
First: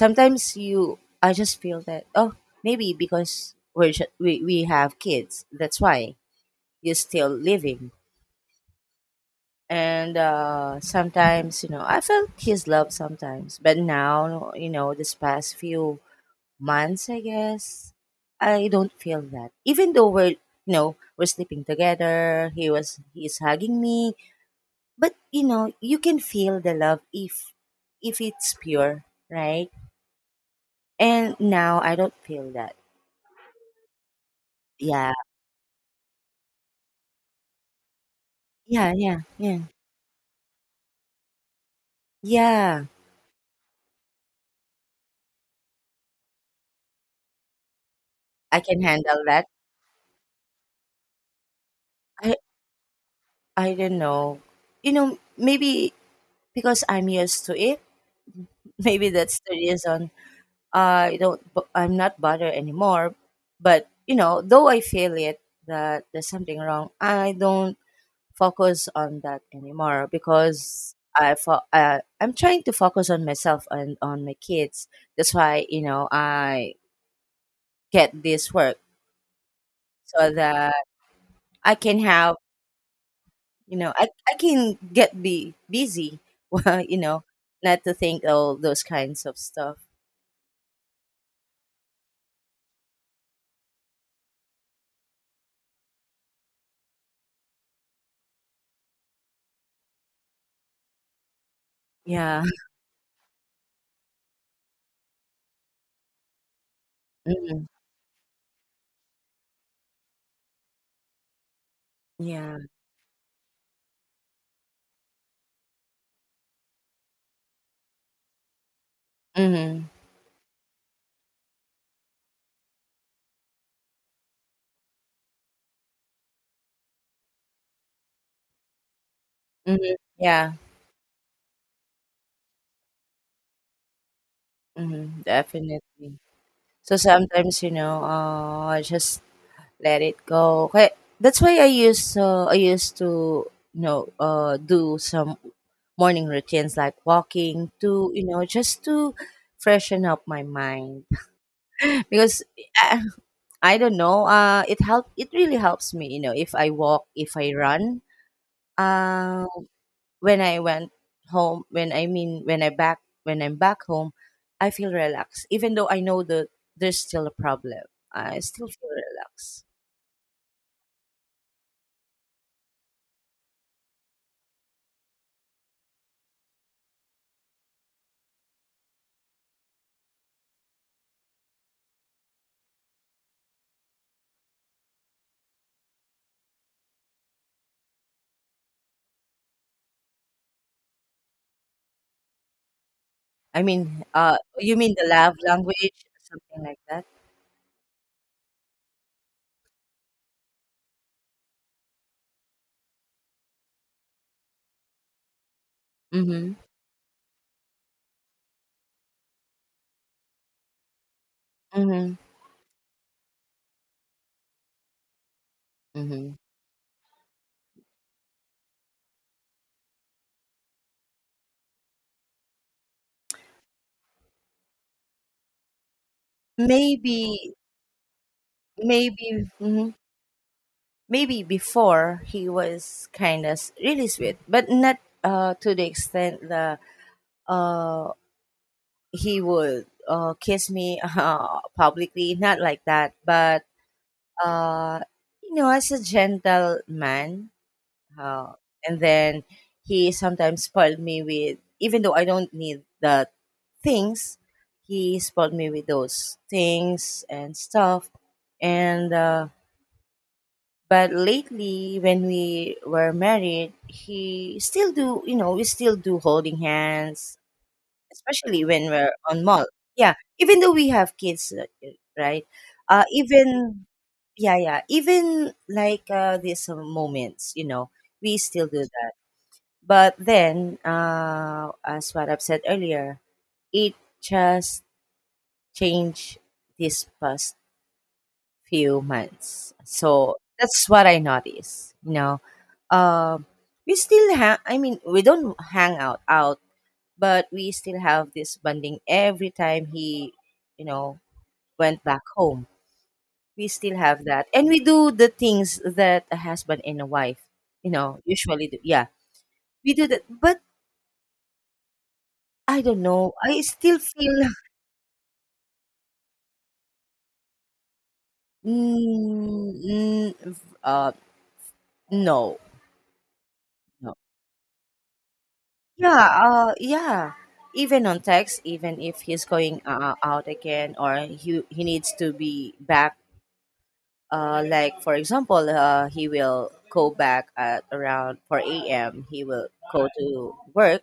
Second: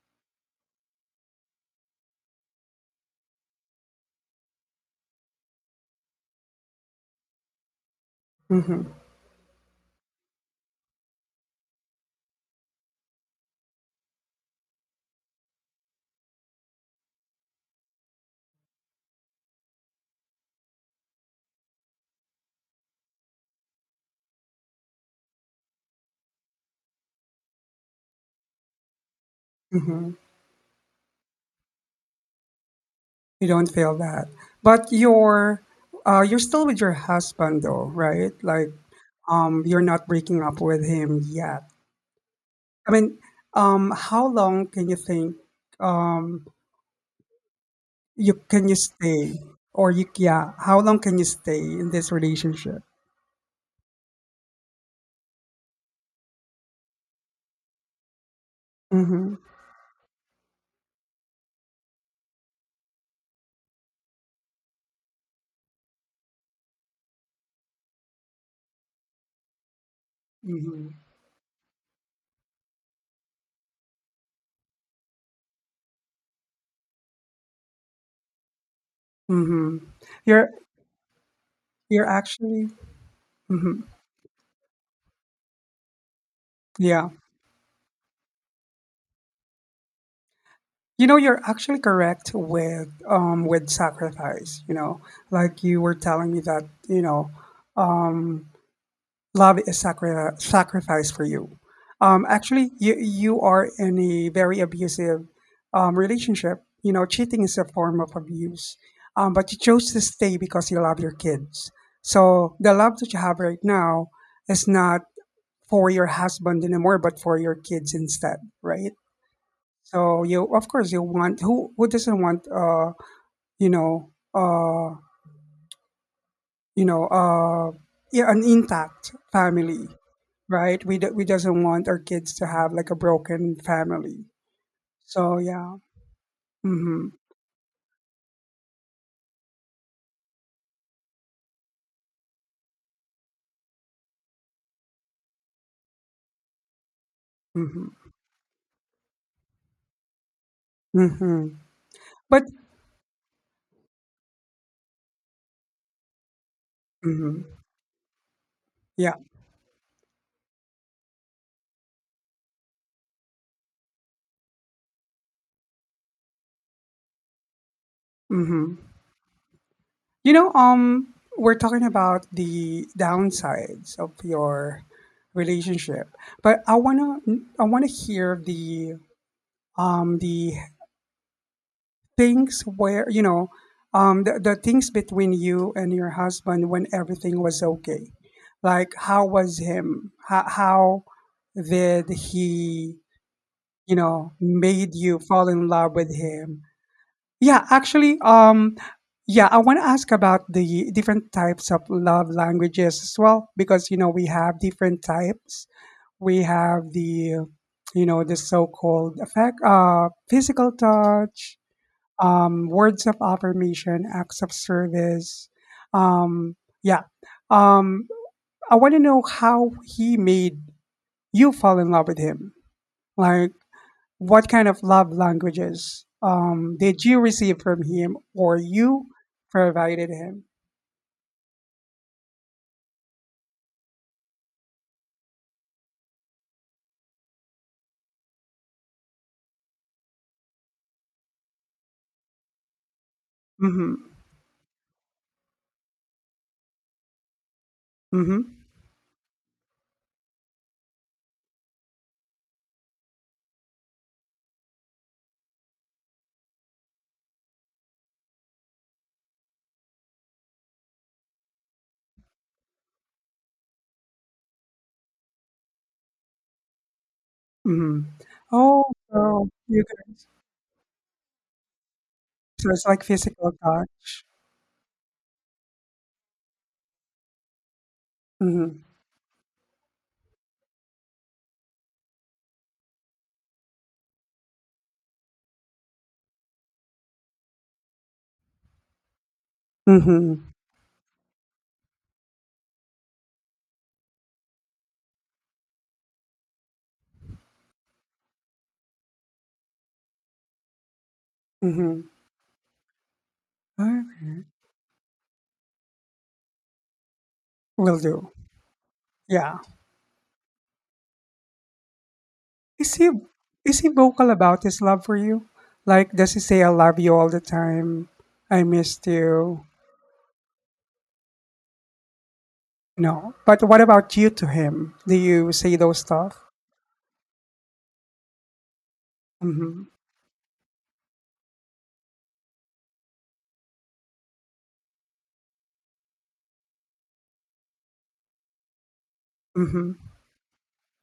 [SPEAKER 2] sometimes you I just feel that, oh, maybe because we have kids, that's why you're still living.
[SPEAKER 1] mhm,
[SPEAKER 2] And sometimes you know I felt his love sometimes, but now you know this past few months, I guess, I don't feel that. Even though we're, you know, we're sleeping together, he's hugging me, but you know, you can feel the love if it's pure, right?
[SPEAKER 1] mhm.
[SPEAKER 2] And now I don't feel that.
[SPEAKER 1] You don't feel that, but
[SPEAKER 2] Yeah.
[SPEAKER 1] you're still with your husband though, right? Like,
[SPEAKER 2] Yeah, yeah, yeah.
[SPEAKER 1] you're not breaking up with him yet.
[SPEAKER 2] Yeah,
[SPEAKER 1] I mean, how long can you think? Um, You
[SPEAKER 2] I
[SPEAKER 1] can you
[SPEAKER 2] can handle
[SPEAKER 1] stay?
[SPEAKER 2] that.
[SPEAKER 1] Or you yeah, how long can you stay in this
[SPEAKER 2] I
[SPEAKER 1] relationship?
[SPEAKER 2] I don't know. You know, maybe because I'm used to it, [LAUGHS]
[SPEAKER 1] Mm.
[SPEAKER 2] maybe
[SPEAKER 1] Mhm.
[SPEAKER 2] that's the reason. I don't bu- I'm not bothered anymore. But you know, though I feel it that there's something wrong, I don't focus on that anymore
[SPEAKER 1] Mm. Mm.
[SPEAKER 2] because
[SPEAKER 1] Mhm.
[SPEAKER 2] I'm trying to focus on myself and on my kids. That's why you know I get this work
[SPEAKER 1] Mhm.
[SPEAKER 2] so
[SPEAKER 1] You're
[SPEAKER 2] that I can
[SPEAKER 1] you're
[SPEAKER 2] have,
[SPEAKER 1] actually. Mm.
[SPEAKER 2] you
[SPEAKER 1] Mhm.
[SPEAKER 2] know, I can get be busy. [LAUGHS] Well, you
[SPEAKER 1] Yeah.
[SPEAKER 2] know, not to think all those kinds of stuff.
[SPEAKER 1] You know, you're actually correct with sacrifice. Like you were telling me that, um love is sacrifice for you.
[SPEAKER 2] Yeah.
[SPEAKER 1] Actually, you are in a very abusive relationship. You know, cheating is a
[SPEAKER 2] Mhm.
[SPEAKER 1] form of abuse, but you chose to stay because you love your kids. So
[SPEAKER 2] Yeah.
[SPEAKER 1] the love that you have right now is not for your husband anymore, but for your kids instead, right?
[SPEAKER 2] Hmm.
[SPEAKER 1] So you, of course, you want who doesn't want you know uh. you know, uh, yeah, an intact family,
[SPEAKER 2] Hmm. Yeah.
[SPEAKER 1] right? We doesn't want our kids to have like a broken family.
[SPEAKER 2] Mhm,
[SPEAKER 1] So yeah,
[SPEAKER 2] definitely. So
[SPEAKER 1] mm-hmm,
[SPEAKER 2] sometimes, you know, I just let it go. Okay, that's why I used to, you know, do some morning routines like walking
[SPEAKER 1] mm-hmm,
[SPEAKER 2] to, you know, just to freshen up my mind
[SPEAKER 1] mm-hmm.
[SPEAKER 2] [LAUGHS] because
[SPEAKER 1] But
[SPEAKER 2] uh, I don't know, it really helps me, you know, if I walk, if I
[SPEAKER 1] mm-hmm,
[SPEAKER 2] run.
[SPEAKER 1] yeah,
[SPEAKER 2] Uh, when I went home, when I back when I'm back home, I feel relaxed. Even though I know that there's still a problem, I still
[SPEAKER 1] mm-hmm.
[SPEAKER 2] feel relaxed.
[SPEAKER 1] You know, we're talking about the downsides of your relationship, but I wanna hear the um the things where you know the things between you and your husband when everything was okay, like how was him how did he
[SPEAKER 2] I mean, you
[SPEAKER 1] made
[SPEAKER 2] mean the
[SPEAKER 1] you
[SPEAKER 2] love
[SPEAKER 1] fall in love
[SPEAKER 2] language,
[SPEAKER 1] with him.
[SPEAKER 2] something like that?
[SPEAKER 1] Yeah, actually, yeah I want to ask about the different types of love languages as well, because we have different types. We
[SPEAKER 2] Mm-hmm.
[SPEAKER 1] have the so-called affect physical touch,
[SPEAKER 2] Mm-hmm.
[SPEAKER 1] words of affirmation, acts of service.
[SPEAKER 2] Mm-hmm.
[SPEAKER 1] Um, yeah. Um, I want to know how he made you fall in love with him. Like, what kind of love languages did you
[SPEAKER 2] Maybe,
[SPEAKER 1] receive from him or you
[SPEAKER 2] maybe, mhm.
[SPEAKER 1] provided him?
[SPEAKER 2] Maybe before he was kind of really sweet, but not to the extent that uh he would kiss me [LAUGHS] publicly, not like that, but
[SPEAKER 1] Mm-hmm.
[SPEAKER 2] uh, you know, as a gentleman. Uh,
[SPEAKER 1] Mm-hmm.
[SPEAKER 2] and then he sometimes spoiled me with, even though I don't need the things, he spoiled me with those things and stuff. And, but lately when we were married, he still do, you know, we still do holding hands,
[SPEAKER 1] Mm-hmm.
[SPEAKER 2] especially
[SPEAKER 1] Oh,
[SPEAKER 2] when we're on
[SPEAKER 1] so
[SPEAKER 2] mall.
[SPEAKER 1] you
[SPEAKER 2] Yeah.
[SPEAKER 1] guys.
[SPEAKER 2] Even though we have kids, right?
[SPEAKER 1] So it's like physical
[SPEAKER 2] Even
[SPEAKER 1] touch.
[SPEAKER 2] yeah, yeah. Even like these moments, you know, we still
[SPEAKER 1] Mm-hmm.
[SPEAKER 2] do that. But then, as what I've said earlier, it just changed this past few months. So
[SPEAKER 1] Mm-hmm.
[SPEAKER 2] that's what I noticed. You know, Um we still have. I mean, we don't hang out out, but we still have this bonding every time he, you know, went
[SPEAKER 1] Mm-hmm.
[SPEAKER 2] back home. We still have
[SPEAKER 1] Okay.
[SPEAKER 2] that. And we do the things that a husband and a wife, you
[SPEAKER 1] Will
[SPEAKER 2] know,
[SPEAKER 1] do.
[SPEAKER 2] usually do. Yeah.
[SPEAKER 1] Yeah.
[SPEAKER 2] We do that. But I
[SPEAKER 1] Is
[SPEAKER 2] don't
[SPEAKER 1] he
[SPEAKER 2] know. I
[SPEAKER 1] is he
[SPEAKER 2] still
[SPEAKER 1] vocal
[SPEAKER 2] feel
[SPEAKER 1] about his love for you? Like, does he say I love you all the time? I missed you.
[SPEAKER 2] mm, mm, v- uh no.
[SPEAKER 1] No. But what
[SPEAKER 2] No.
[SPEAKER 1] about you to him? Do you say those
[SPEAKER 2] Yeah,
[SPEAKER 1] stuff?
[SPEAKER 2] yeah. Even on text, even if he's going
[SPEAKER 1] Mm-hmm.
[SPEAKER 2] out again or he needs to be back like for example, he will go back at around 4 a.m. He will
[SPEAKER 1] Mm-hmm.
[SPEAKER 2] go to work.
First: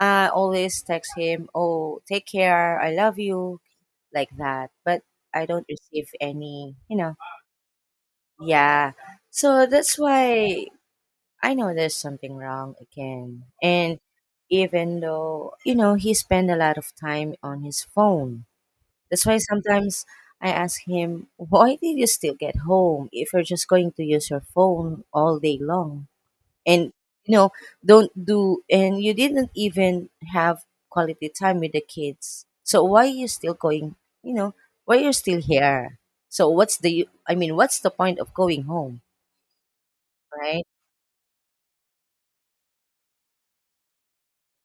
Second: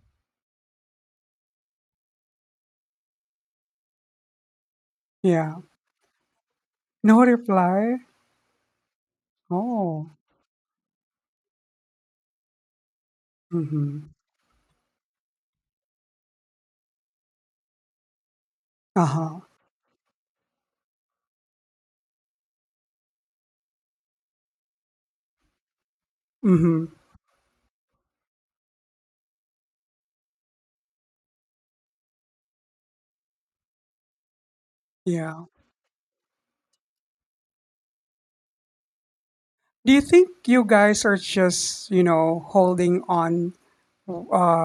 [SPEAKER 2] I always text him, "Oh, take care. I love you," like that. But I
[SPEAKER 1] Yeah.
[SPEAKER 2] don't receive any, you know.
[SPEAKER 1] No reply?
[SPEAKER 2] Yeah. So that's
[SPEAKER 1] Oh.
[SPEAKER 2] why I know there's something wrong again. And
[SPEAKER 1] Mm-hmm.
[SPEAKER 2] even though, you know, he spend a lot of time on his phone. That's why
[SPEAKER 1] Uh-huh.
[SPEAKER 2] sometimes I ask him, "Why did you still get home if you're just going to use your phone all day long?"
[SPEAKER 1] Mm-hmm.
[SPEAKER 2] And you know, don't do and you didn't even have quality time with the kids, so why you still going, you know, why you still
[SPEAKER 1] Yeah.
[SPEAKER 2] here, so what's the what's the point of going home,
[SPEAKER 1] Do you think
[SPEAKER 2] right?
[SPEAKER 1] you guys are just, holding on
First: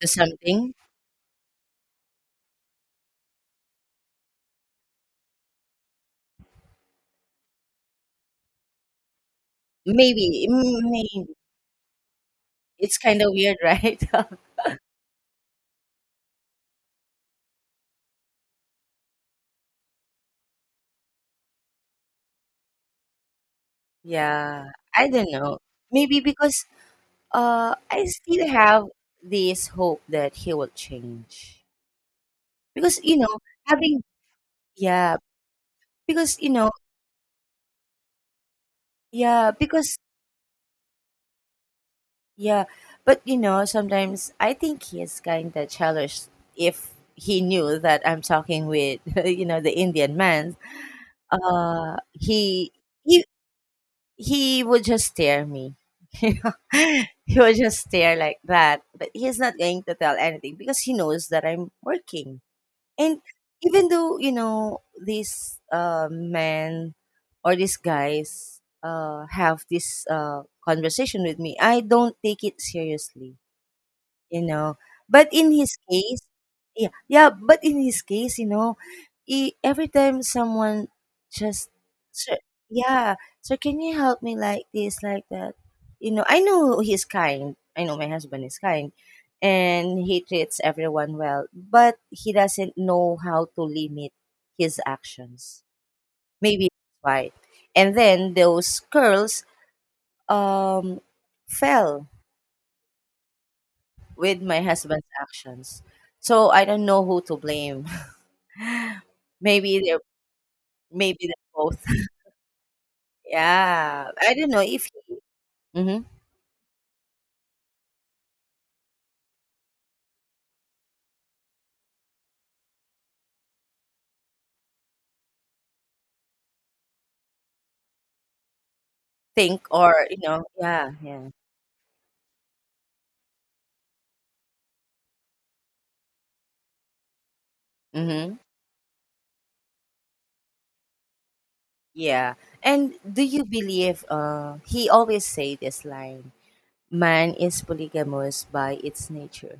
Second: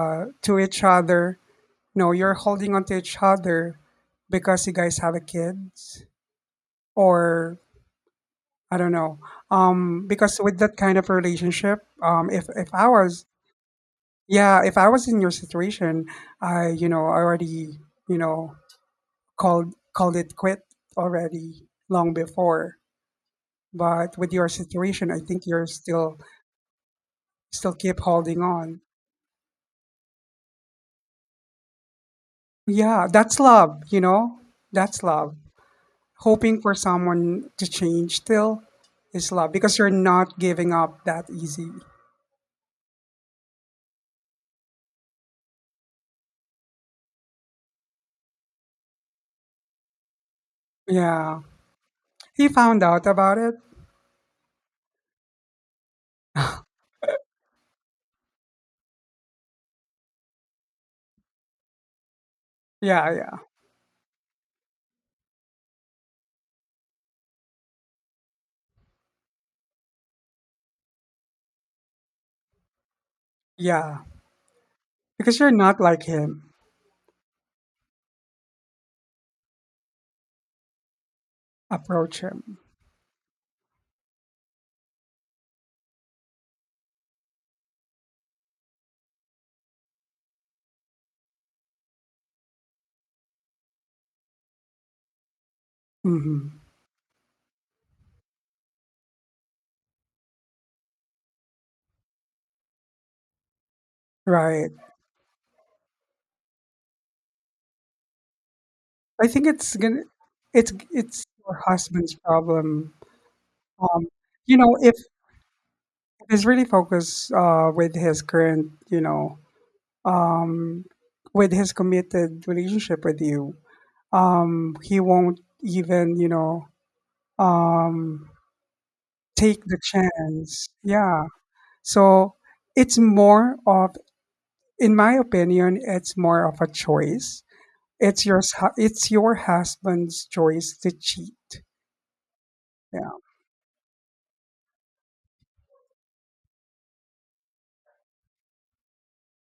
[SPEAKER 2] To
[SPEAKER 1] to
[SPEAKER 2] something.
[SPEAKER 1] each other? No, you're holding on to each other because you guys have a kids? Or I don't know. Because
[SPEAKER 2] Maybe,
[SPEAKER 1] with that
[SPEAKER 2] mm,
[SPEAKER 1] kind of
[SPEAKER 2] maybe.
[SPEAKER 1] relationship, if I
[SPEAKER 2] It's kind
[SPEAKER 1] was,
[SPEAKER 2] of weird, right?
[SPEAKER 1] yeah, if I was in your situation, I already, you know, called it quit already long before.
[SPEAKER 2] [LAUGHS]
[SPEAKER 1] But with your
[SPEAKER 2] Yeah, I
[SPEAKER 1] situation, I
[SPEAKER 2] don't
[SPEAKER 1] think
[SPEAKER 2] know,
[SPEAKER 1] you're
[SPEAKER 2] maybe because
[SPEAKER 1] still keep
[SPEAKER 2] I
[SPEAKER 1] holding
[SPEAKER 2] still
[SPEAKER 1] on.
[SPEAKER 2] have this hope that he will change, because
[SPEAKER 1] Yeah,
[SPEAKER 2] you know,
[SPEAKER 1] that's love, you
[SPEAKER 2] having.
[SPEAKER 1] know? That's
[SPEAKER 2] Yeah,
[SPEAKER 1] love.
[SPEAKER 2] because you
[SPEAKER 1] Hoping
[SPEAKER 2] know.
[SPEAKER 1] for someone to change still is
[SPEAKER 2] Yeah,
[SPEAKER 1] love because you're
[SPEAKER 2] because.
[SPEAKER 1] not giving up that easy.
[SPEAKER 2] Yeah, but you know, sometimes I think he is kind of childish if he knew that I'm talking with, [LAUGHS] you know, the Indian man.
[SPEAKER 1] Yeah.
[SPEAKER 2] Uh,
[SPEAKER 1] He
[SPEAKER 2] he
[SPEAKER 1] found out
[SPEAKER 2] he
[SPEAKER 1] about it.
[SPEAKER 2] he would just stare me. [LAUGHS] You know, he would just stare like that, but he's not going to tell anything because he knows that I'm working.
[SPEAKER 1] Yeah,
[SPEAKER 2] And
[SPEAKER 1] yeah.
[SPEAKER 2] even though, you know, these men or these guys have this conversation with me, I don't take it seriously
[SPEAKER 1] Yeah,
[SPEAKER 2] you know. But
[SPEAKER 1] because you're
[SPEAKER 2] in his
[SPEAKER 1] not like
[SPEAKER 2] case,
[SPEAKER 1] him.
[SPEAKER 2] yeah, yeah. But in his case, you know, he, every time someone just,
[SPEAKER 1] Approach
[SPEAKER 2] sir,
[SPEAKER 1] him.
[SPEAKER 2] yeah, sir, can you help me like this, like that? You know, I know he's kind. I know my husband is kind, and he treats everyone well. But he doesn't know how to limit his actions.
[SPEAKER 1] Mhm.
[SPEAKER 2] Maybe that's why. And then those girls um fell with my
[SPEAKER 1] Right.
[SPEAKER 2] husband's actions. So I don't know who to blame. [LAUGHS]
[SPEAKER 1] I think it's
[SPEAKER 2] Maybe they're
[SPEAKER 1] gonna
[SPEAKER 2] Maybe
[SPEAKER 1] it's
[SPEAKER 2] they're
[SPEAKER 1] your
[SPEAKER 2] both. [LAUGHS]
[SPEAKER 1] husband's problem. Um,
[SPEAKER 2] Yeah, I don't
[SPEAKER 1] you
[SPEAKER 2] know
[SPEAKER 1] know,
[SPEAKER 2] if
[SPEAKER 1] if
[SPEAKER 2] you, mhm,
[SPEAKER 1] he's really focused with his current, um with his committed relationship with you, he won't even, um take
[SPEAKER 2] think
[SPEAKER 1] the
[SPEAKER 2] or you know.
[SPEAKER 1] chance.
[SPEAKER 2] Yeah,
[SPEAKER 1] Yeah.
[SPEAKER 2] yeah,
[SPEAKER 1] So it's more of in my opinion, it's more of a choice. It's your
[SPEAKER 2] hmm,
[SPEAKER 1] s- hu- it's your husband's choice to cheat.
[SPEAKER 2] yeah. And
[SPEAKER 1] Yeah.
[SPEAKER 2] do you believe? He always say this line: "Man is polygamous by its nature."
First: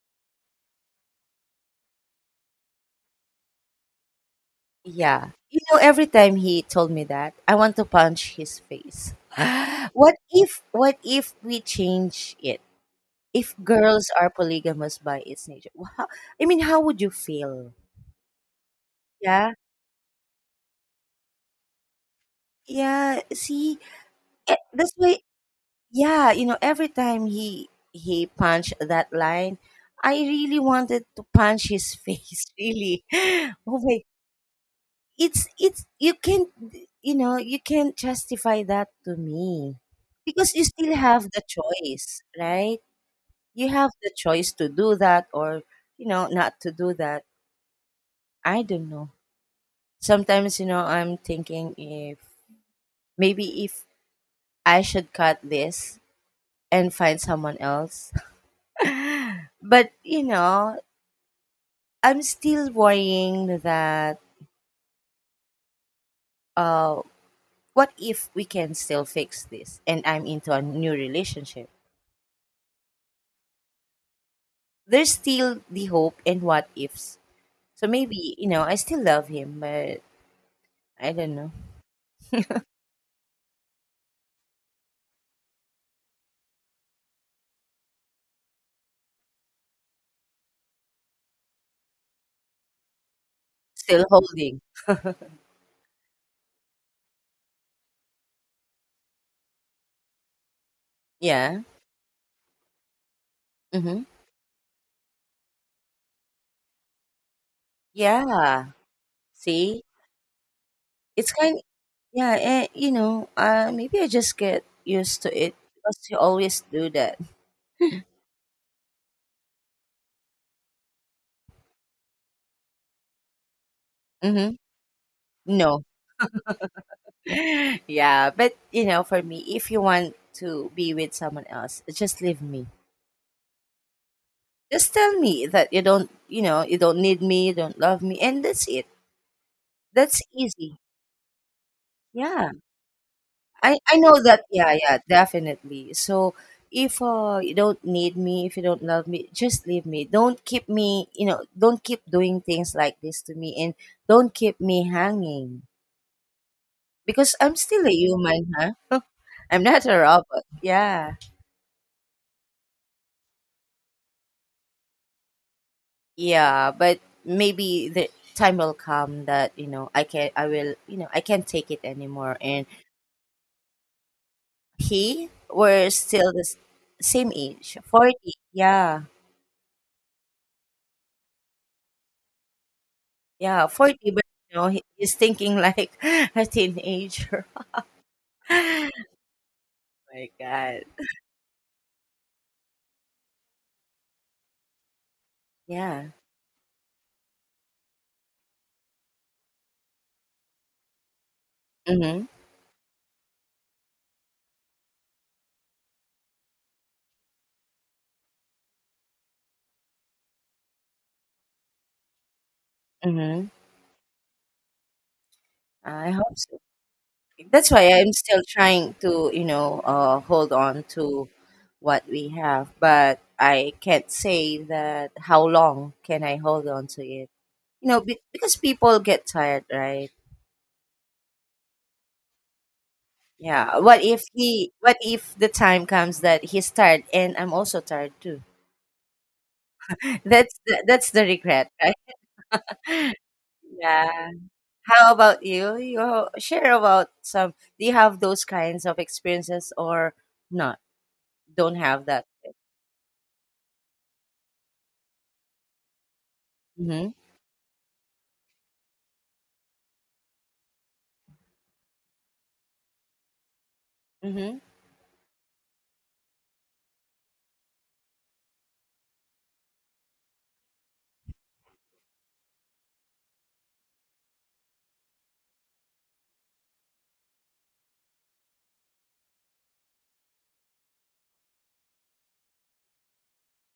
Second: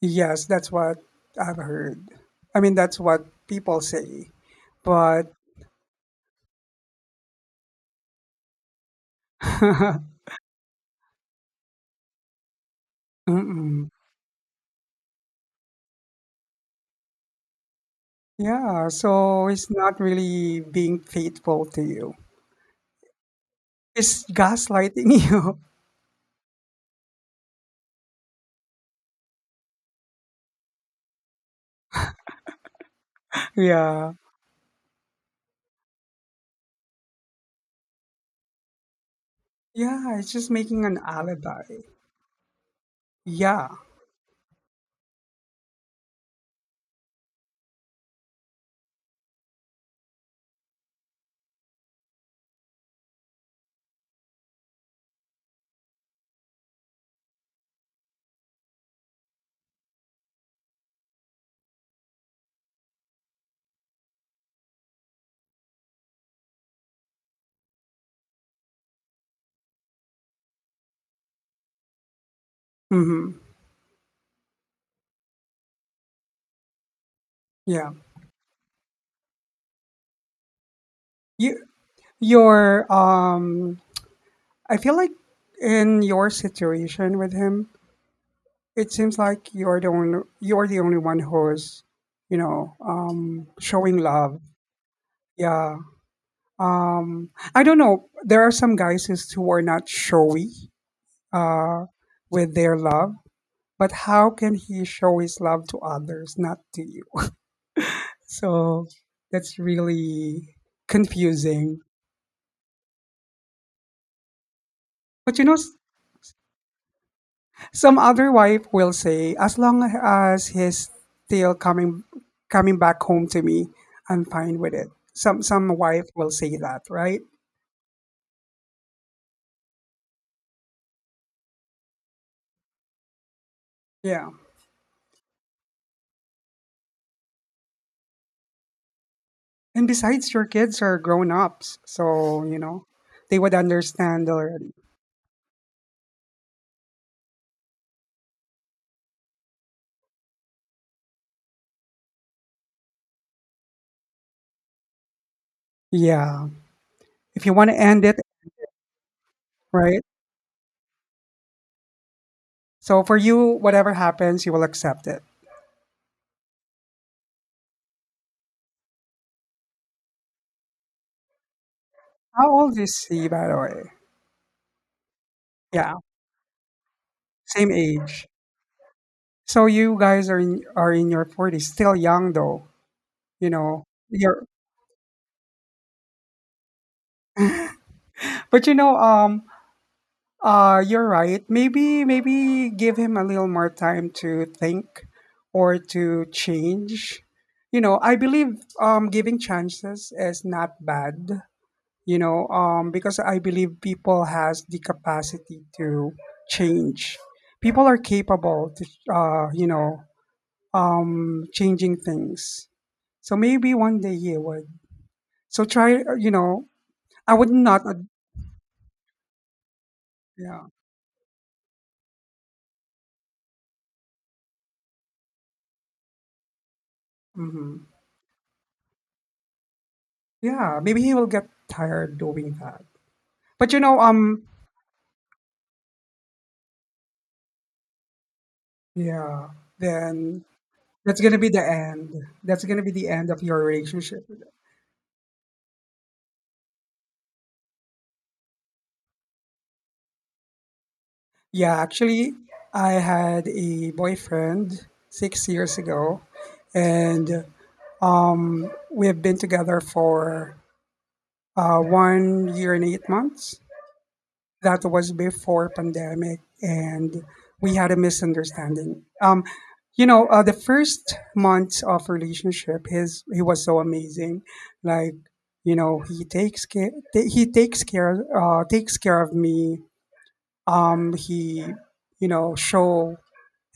[SPEAKER 1] Yes, that's what I've heard. I mean, that's what people say.
[SPEAKER 2] Yeah,
[SPEAKER 1] But
[SPEAKER 2] you know. Every time he told me that, I want to punch his face. [GASPS]
[SPEAKER 1] [LAUGHS]
[SPEAKER 2] What if? What if we change it? If
[SPEAKER 1] mm-mm.
[SPEAKER 2] girls are polygamous by its nature, wow, I mean, how would you feel?
[SPEAKER 1] Yeah, so
[SPEAKER 2] Yeah,
[SPEAKER 1] he's not really being faithful to you.
[SPEAKER 2] yeah. See,
[SPEAKER 1] He's
[SPEAKER 2] eh, that's
[SPEAKER 1] gaslighting
[SPEAKER 2] why.
[SPEAKER 1] [LAUGHS] you.
[SPEAKER 2] Yeah, you know, every time he punched that line, I really wanted to punch his [LAUGHS] face. Really, oh my,
[SPEAKER 1] Yeah.
[SPEAKER 2] it's you can't, you know, you can't justify that to me
[SPEAKER 1] Yeah, it's just
[SPEAKER 2] because you
[SPEAKER 1] making
[SPEAKER 2] still
[SPEAKER 1] an
[SPEAKER 2] have the
[SPEAKER 1] alibi.
[SPEAKER 2] choice, right? You
[SPEAKER 1] Yeah.
[SPEAKER 2] have the choice to do that or, you know, not to do that. I don't know. Sometimes, you know, I'm thinking if, maybe if I should cut this and find someone else. [LAUGHS] But, you know, I'm still worrying that uh what if we can still fix this and I'm into a new relationship?
[SPEAKER 1] Mm-hmm.
[SPEAKER 2] There's still the hope and what ifs. So
[SPEAKER 1] Yeah.
[SPEAKER 2] maybe, you know, I still love him, but I don't know.
[SPEAKER 1] You your I feel like in your situation with him, it seems like you're the only one who's showing
[SPEAKER 2] Still
[SPEAKER 1] love.
[SPEAKER 2] holding.
[SPEAKER 1] Yeah, I don't know, there are some guys who are not showy
[SPEAKER 2] Yeah.
[SPEAKER 1] uh with their love. But
[SPEAKER 2] Mhm.
[SPEAKER 1] how can he show his love to others, not to you?
[SPEAKER 2] Yeah.
[SPEAKER 1] So that's
[SPEAKER 2] See?
[SPEAKER 1] really
[SPEAKER 2] It's kind.
[SPEAKER 1] confusing.
[SPEAKER 2] Yeah, and you know, maybe I just get used to
[SPEAKER 1] But you
[SPEAKER 2] it
[SPEAKER 1] know
[SPEAKER 2] because you always do that.
[SPEAKER 1] Some other wife will say, as long as he's still coming back home to me, I'm
[SPEAKER 2] Mm-hmm.
[SPEAKER 1] fine with it. Some
[SPEAKER 2] No.
[SPEAKER 1] wife will say that, right?
[SPEAKER 2] [LAUGHS] Yeah, but you know, for me, if you want to be with someone else, just leave me.
[SPEAKER 1] Yeah.
[SPEAKER 2] Just tell me that you don't, you know, you don't need me, you don't love me, and that's it.
[SPEAKER 1] And
[SPEAKER 2] That's
[SPEAKER 1] besides, your
[SPEAKER 2] easy.
[SPEAKER 1] kids are grown ups, so
[SPEAKER 2] Yeah.
[SPEAKER 1] they would
[SPEAKER 2] I know
[SPEAKER 1] understand
[SPEAKER 2] that. Yeah,
[SPEAKER 1] already.
[SPEAKER 2] yeah, definitely. So if you don't need me, if you don't love me, just leave me. Don't keep me, you know, don't keep doing things like this to me, and don't keep me hanging
[SPEAKER 1] Yeah.
[SPEAKER 2] because
[SPEAKER 1] If you
[SPEAKER 2] I'm
[SPEAKER 1] want to
[SPEAKER 2] still a
[SPEAKER 1] end it,
[SPEAKER 2] human, huh? [LAUGHS] I'm not a
[SPEAKER 1] right?
[SPEAKER 2] robot. Yeah,
[SPEAKER 1] So for you, whatever happens, you will accept it.
[SPEAKER 2] yeah, but maybe the time will come that you know I can, I will, you know, I can't take it anymore.
[SPEAKER 1] How
[SPEAKER 2] And
[SPEAKER 1] old is he, by the way?
[SPEAKER 2] he, we're
[SPEAKER 1] Yeah,
[SPEAKER 2] still the same
[SPEAKER 1] same
[SPEAKER 2] age,
[SPEAKER 1] age.
[SPEAKER 2] 40. Yeah.
[SPEAKER 1] So you guys are in your forties, still young though. You
[SPEAKER 2] Yeah,
[SPEAKER 1] know,
[SPEAKER 2] 40, but
[SPEAKER 1] you're
[SPEAKER 2] you know, he's thinking like [LAUGHS] a teenager. [LAUGHS]
[SPEAKER 1] but you know,
[SPEAKER 2] My God.
[SPEAKER 1] You're right. Maybe give him a little more time to think or
[SPEAKER 2] Yeah.
[SPEAKER 1] to change. You know, I believe giving chances is not bad,
[SPEAKER 2] Mm-hmm.
[SPEAKER 1] because I believe people has the capacity to change. People are capable to uh, you know, changing things. So
[SPEAKER 2] Mm-hmm.
[SPEAKER 1] maybe one day he would. So try,
[SPEAKER 2] I hope so.
[SPEAKER 1] I would
[SPEAKER 2] That's
[SPEAKER 1] not
[SPEAKER 2] why
[SPEAKER 1] ad-
[SPEAKER 2] I'm still trying to, you know, hold
[SPEAKER 1] yeah.
[SPEAKER 2] on to what we have, but I can't say that how long can I hold on to it.
[SPEAKER 1] hmm
[SPEAKER 2] You know, because people get tired, right?
[SPEAKER 1] yeah, maybe he will get tired doing that. But
[SPEAKER 2] Yeah.
[SPEAKER 1] you know,
[SPEAKER 2] What if he? What if the time comes that he's tired and I'm also tired too?
[SPEAKER 1] yeah,
[SPEAKER 2] [LAUGHS]
[SPEAKER 1] then
[SPEAKER 2] That's
[SPEAKER 1] that's
[SPEAKER 2] the
[SPEAKER 1] gonna be the
[SPEAKER 2] regret,
[SPEAKER 1] end. That's gonna be the
[SPEAKER 2] right? [LAUGHS]
[SPEAKER 1] end of your relationship.
[SPEAKER 2] Yeah. How about you? You share about some. Do you have those kinds of experiences or not? Don't
[SPEAKER 1] Yeah,
[SPEAKER 2] have that.
[SPEAKER 1] actually, I had a boyfriend 6 years ago,
[SPEAKER 2] Mhm.
[SPEAKER 1] and we have been together for 1 year and 8 months.
[SPEAKER 2] Mhm.
[SPEAKER 1] That was before pandemic, and we had a misunderstanding. The first months of relationship, his he was so amazing. Like, you know he takes care of me. He, show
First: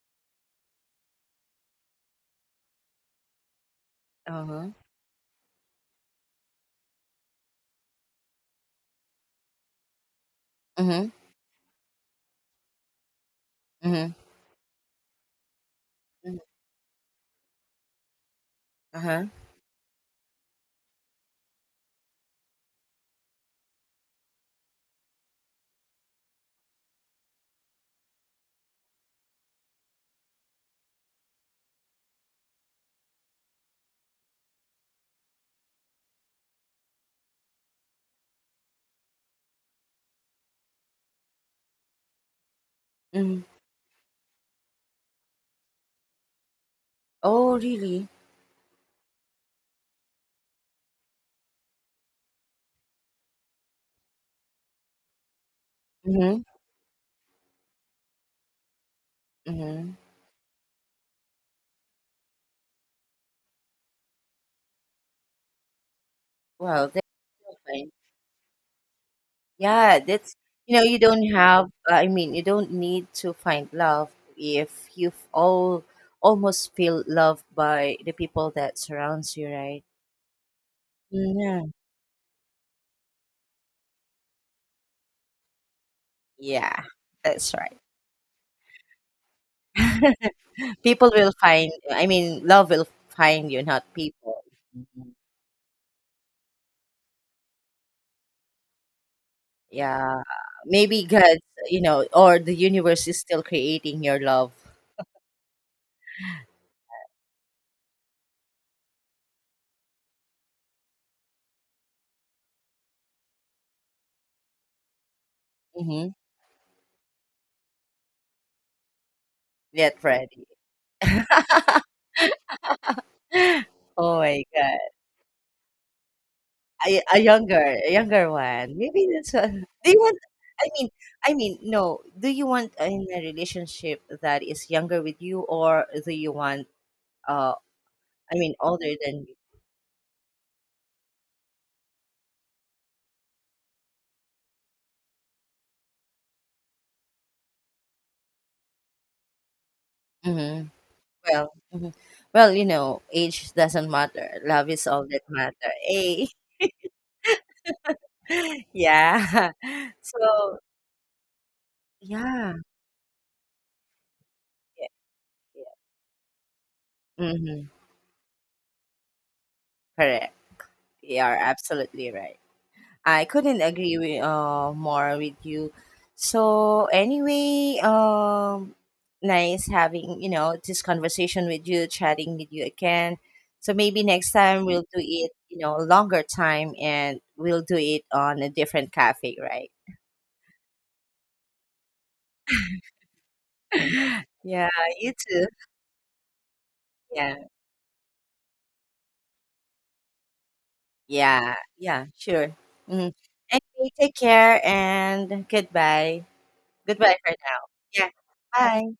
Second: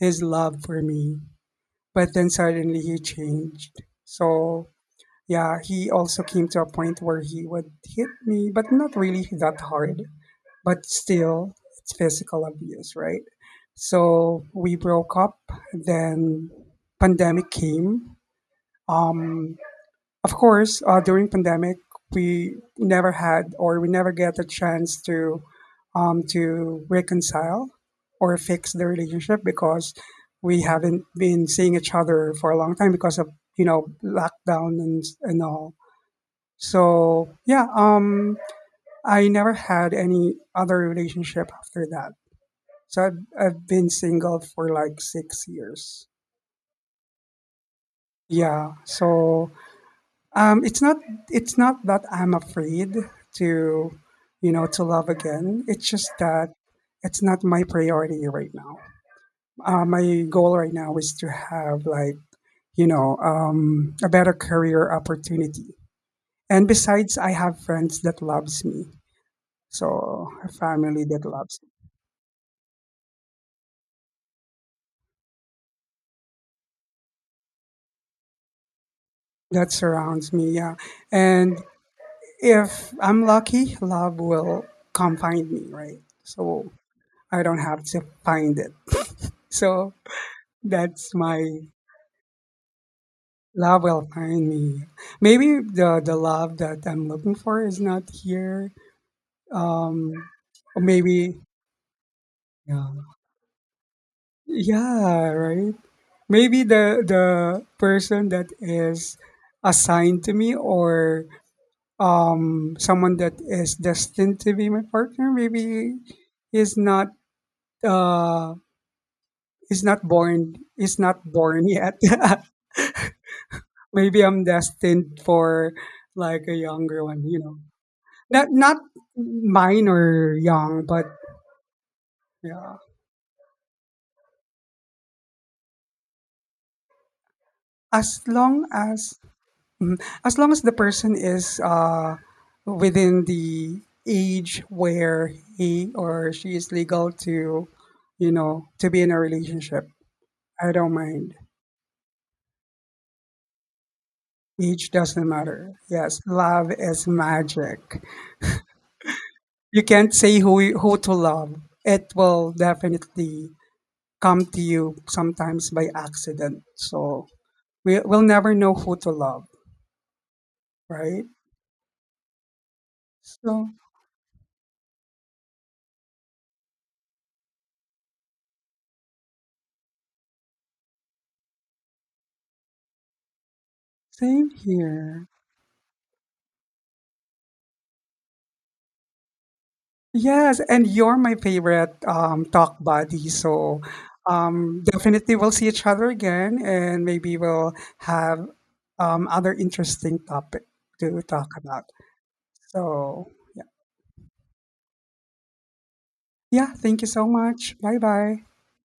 [SPEAKER 1] his love for me, but then suddenly he changed.
[SPEAKER 2] Uh huh.
[SPEAKER 1] So yeah, he also came to a point where he would hit me, but not really that hard. But
[SPEAKER 2] Mhm.
[SPEAKER 1] still, it's physical abuse, right?
[SPEAKER 2] Mhm.
[SPEAKER 1] So we broke up,
[SPEAKER 2] Mhm.
[SPEAKER 1] then pandemic came.
[SPEAKER 2] Uh huh.
[SPEAKER 1] um, of course, during pandemic we never had, or we never get a chance to reconcile or fix the relationship, because we haven't been seeing each other for a long time because of, you know, lockdown and all. So yeah, I never had any other relationship after that. So I've,
[SPEAKER 2] Mhm.
[SPEAKER 1] I've been single for like 6 years.
[SPEAKER 2] Oh, really?
[SPEAKER 1] Yeah. So um, it's not it's not that I'm afraid to, you know, to love again. It's just
[SPEAKER 2] Mhm.
[SPEAKER 1] that it's not my priority right now.
[SPEAKER 2] Mhm.
[SPEAKER 1] My goal right now is to have, like, a better career opportunity. And
[SPEAKER 2] Well, that's
[SPEAKER 1] besides, I have
[SPEAKER 2] fine.
[SPEAKER 1] friends that loves me.
[SPEAKER 2] Yeah,
[SPEAKER 1] So
[SPEAKER 2] that's,
[SPEAKER 1] a
[SPEAKER 2] you know, you
[SPEAKER 1] family
[SPEAKER 2] don't
[SPEAKER 1] that loves
[SPEAKER 2] have. You don't need to find love if you've all almost feel loved by the people that surrounds you,
[SPEAKER 1] me, that
[SPEAKER 2] right?
[SPEAKER 1] surrounds me. Yeah. And
[SPEAKER 2] Yeah.
[SPEAKER 1] if I'm lucky, love will come find me, right? So
[SPEAKER 2] Yeah,
[SPEAKER 1] I
[SPEAKER 2] that's
[SPEAKER 1] don't
[SPEAKER 2] right.
[SPEAKER 1] have to find it. [LAUGHS] So
[SPEAKER 2] People
[SPEAKER 1] that's
[SPEAKER 2] will
[SPEAKER 1] my
[SPEAKER 2] find I mean, Love will find you,
[SPEAKER 1] love
[SPEAKER 2] not
[SPEAKER 1] will
[SPEAKER 2] people.
[SPEAKER 1] find me.
[SPEAKER 2] Mhm.
[SPEAKER 1] Maybe the love that I'm looking for is not here. Um,
[SPEAKER 2] Yeah.
[SPEAKER 1] or
[SPEAKER 2] Maybe God,
[SPEAKER 1] maybe,
[SPEAKER 2] you know, or the
[SPEAKER 1] yeah,
[SPEAKER 2] universe is still creating your love.
[SPEAKER 1] yeah, right. Maybe the person that is assigned to me, or someone that is destined to be my partner, maybe
[SPEAKER 2] Mm-hmm.
[SPEAKER 1] is not uh
[SPEAKER 2] Yet ready. [GASPS]
[SPEAKER 1] is not born yet. [LAUGHS]
[SPEAKER 2] [LAUGHS] Oh
[SPEAKER 1] Maybe
[SPEAKER 2] my
[SPEAKER 1] I'm
[SPEAKER 2] God.
[SPEAKER 1] destined for, like, a younger one, you know.
[SPEAKER 2] A younger
[SPEAKER 1] Not
[SPEAKER 2] one.
[SPEAKER 1] not
[SPEAKER 2] Maybe that's what,
[SPEAKER 1] mine
[SPEAKER 2] do you want,
[SPEAKER 1] or
[SPEAKER 2] I
[SPEAKER 1] young,
[SPEAKER 2] mean,
[SPEAKER 1] but
[SPEAKER 2] I mean, No. Do you want
[SPEAKER 1] yeah.
[SPEAKER 2] in a relationship that is younger with you or do you want, uh,
[SPEAKER 1] As long
[SPEAKER 2] older
[SPEAKER 1] as,
[SPEAKER 2] than
[SPEAKER 1] mhm. as long as the person is within the age where he or she is legal to, you know, to be in a relationship.
[SPEAKER 2] you?
[SPEAKER 1] I don't mind.
[SPEAKER 2] Well, mhm. Well, you know, age doesn't matter. Love is
[SPEAKER 1] Age
[SPEAKER 2] all that
[SPEAKER 1] doesn't
[SPEAKER 2] matter.
[SPEAKER 1] matter. Yes,
[SPEAKER 2] Eh,
[SPEAKER 1] love is magic.
[SPEAKER 2] [LAUGHS] yeah.
[SPEAKER 1] You
[SPEAKER 2] [LAUGHS]
[SPEAKER 1] can't say
[SPEAKER 2] So,
[SPEAKER 1] who to love. It will
[SPEAKER 2] yeah.
[SPEAKER 1] definitely come to
[SPEAKER 2] Yeah,
[SPEAKER 1] you, sometimes by accident. So
[SPEAKER 2] yeah. Hmm.
[SPEAKER 1] we will never know who to love,
[SPEAKER 2] Correct. You
[SPEAKER 1] right?
[SPEAKER 2] are absolutely right. I couldn't
[SPEAKER 1] So
[SPEAKER 2] agree with, more with you. So, anyway, nice having, you know, this conversation with you, chatting with you again. So maybe next
[SPEAKER 1] same
[SPEAKER 2] time we'll do
[SPEAKER 1] here.
[SPEAKER 2] it, you know, longer time and we'll do it on a different cafe, right?
[SPEAKER 1] Yes, and you're my favorite talk buddy. So
[SPEAKER 2] [LAUGHS] Yeah, you
[SPEAKER 1] definitely
[SPEAKER 2] too.
[SPEAKER 1] we'll see each other again, and maybe
[SPEAKER 2] Yeah,
[SPEAKER 1] we'll have other interesting topic to talk
[SPEAKER 2] yeah,
[SPEAKER 1] about.
[SPEAKER 2] yeah, sure. Hmm.
[SPEAKER 1] So yeah,
[SPEAKER 2] Anyway, take care and goodbye.
[SPEAKER 1] yeah. Thank you
[SPEAKER 2] Goodbye
[SPEAKER 1] so
[SPEAKER 2] for now.
[SPEAKER 1] much. Bye
[SPEAKER 2] Yeah,
[SPEAKER 1] bye.
[SPEAKER 2] bye.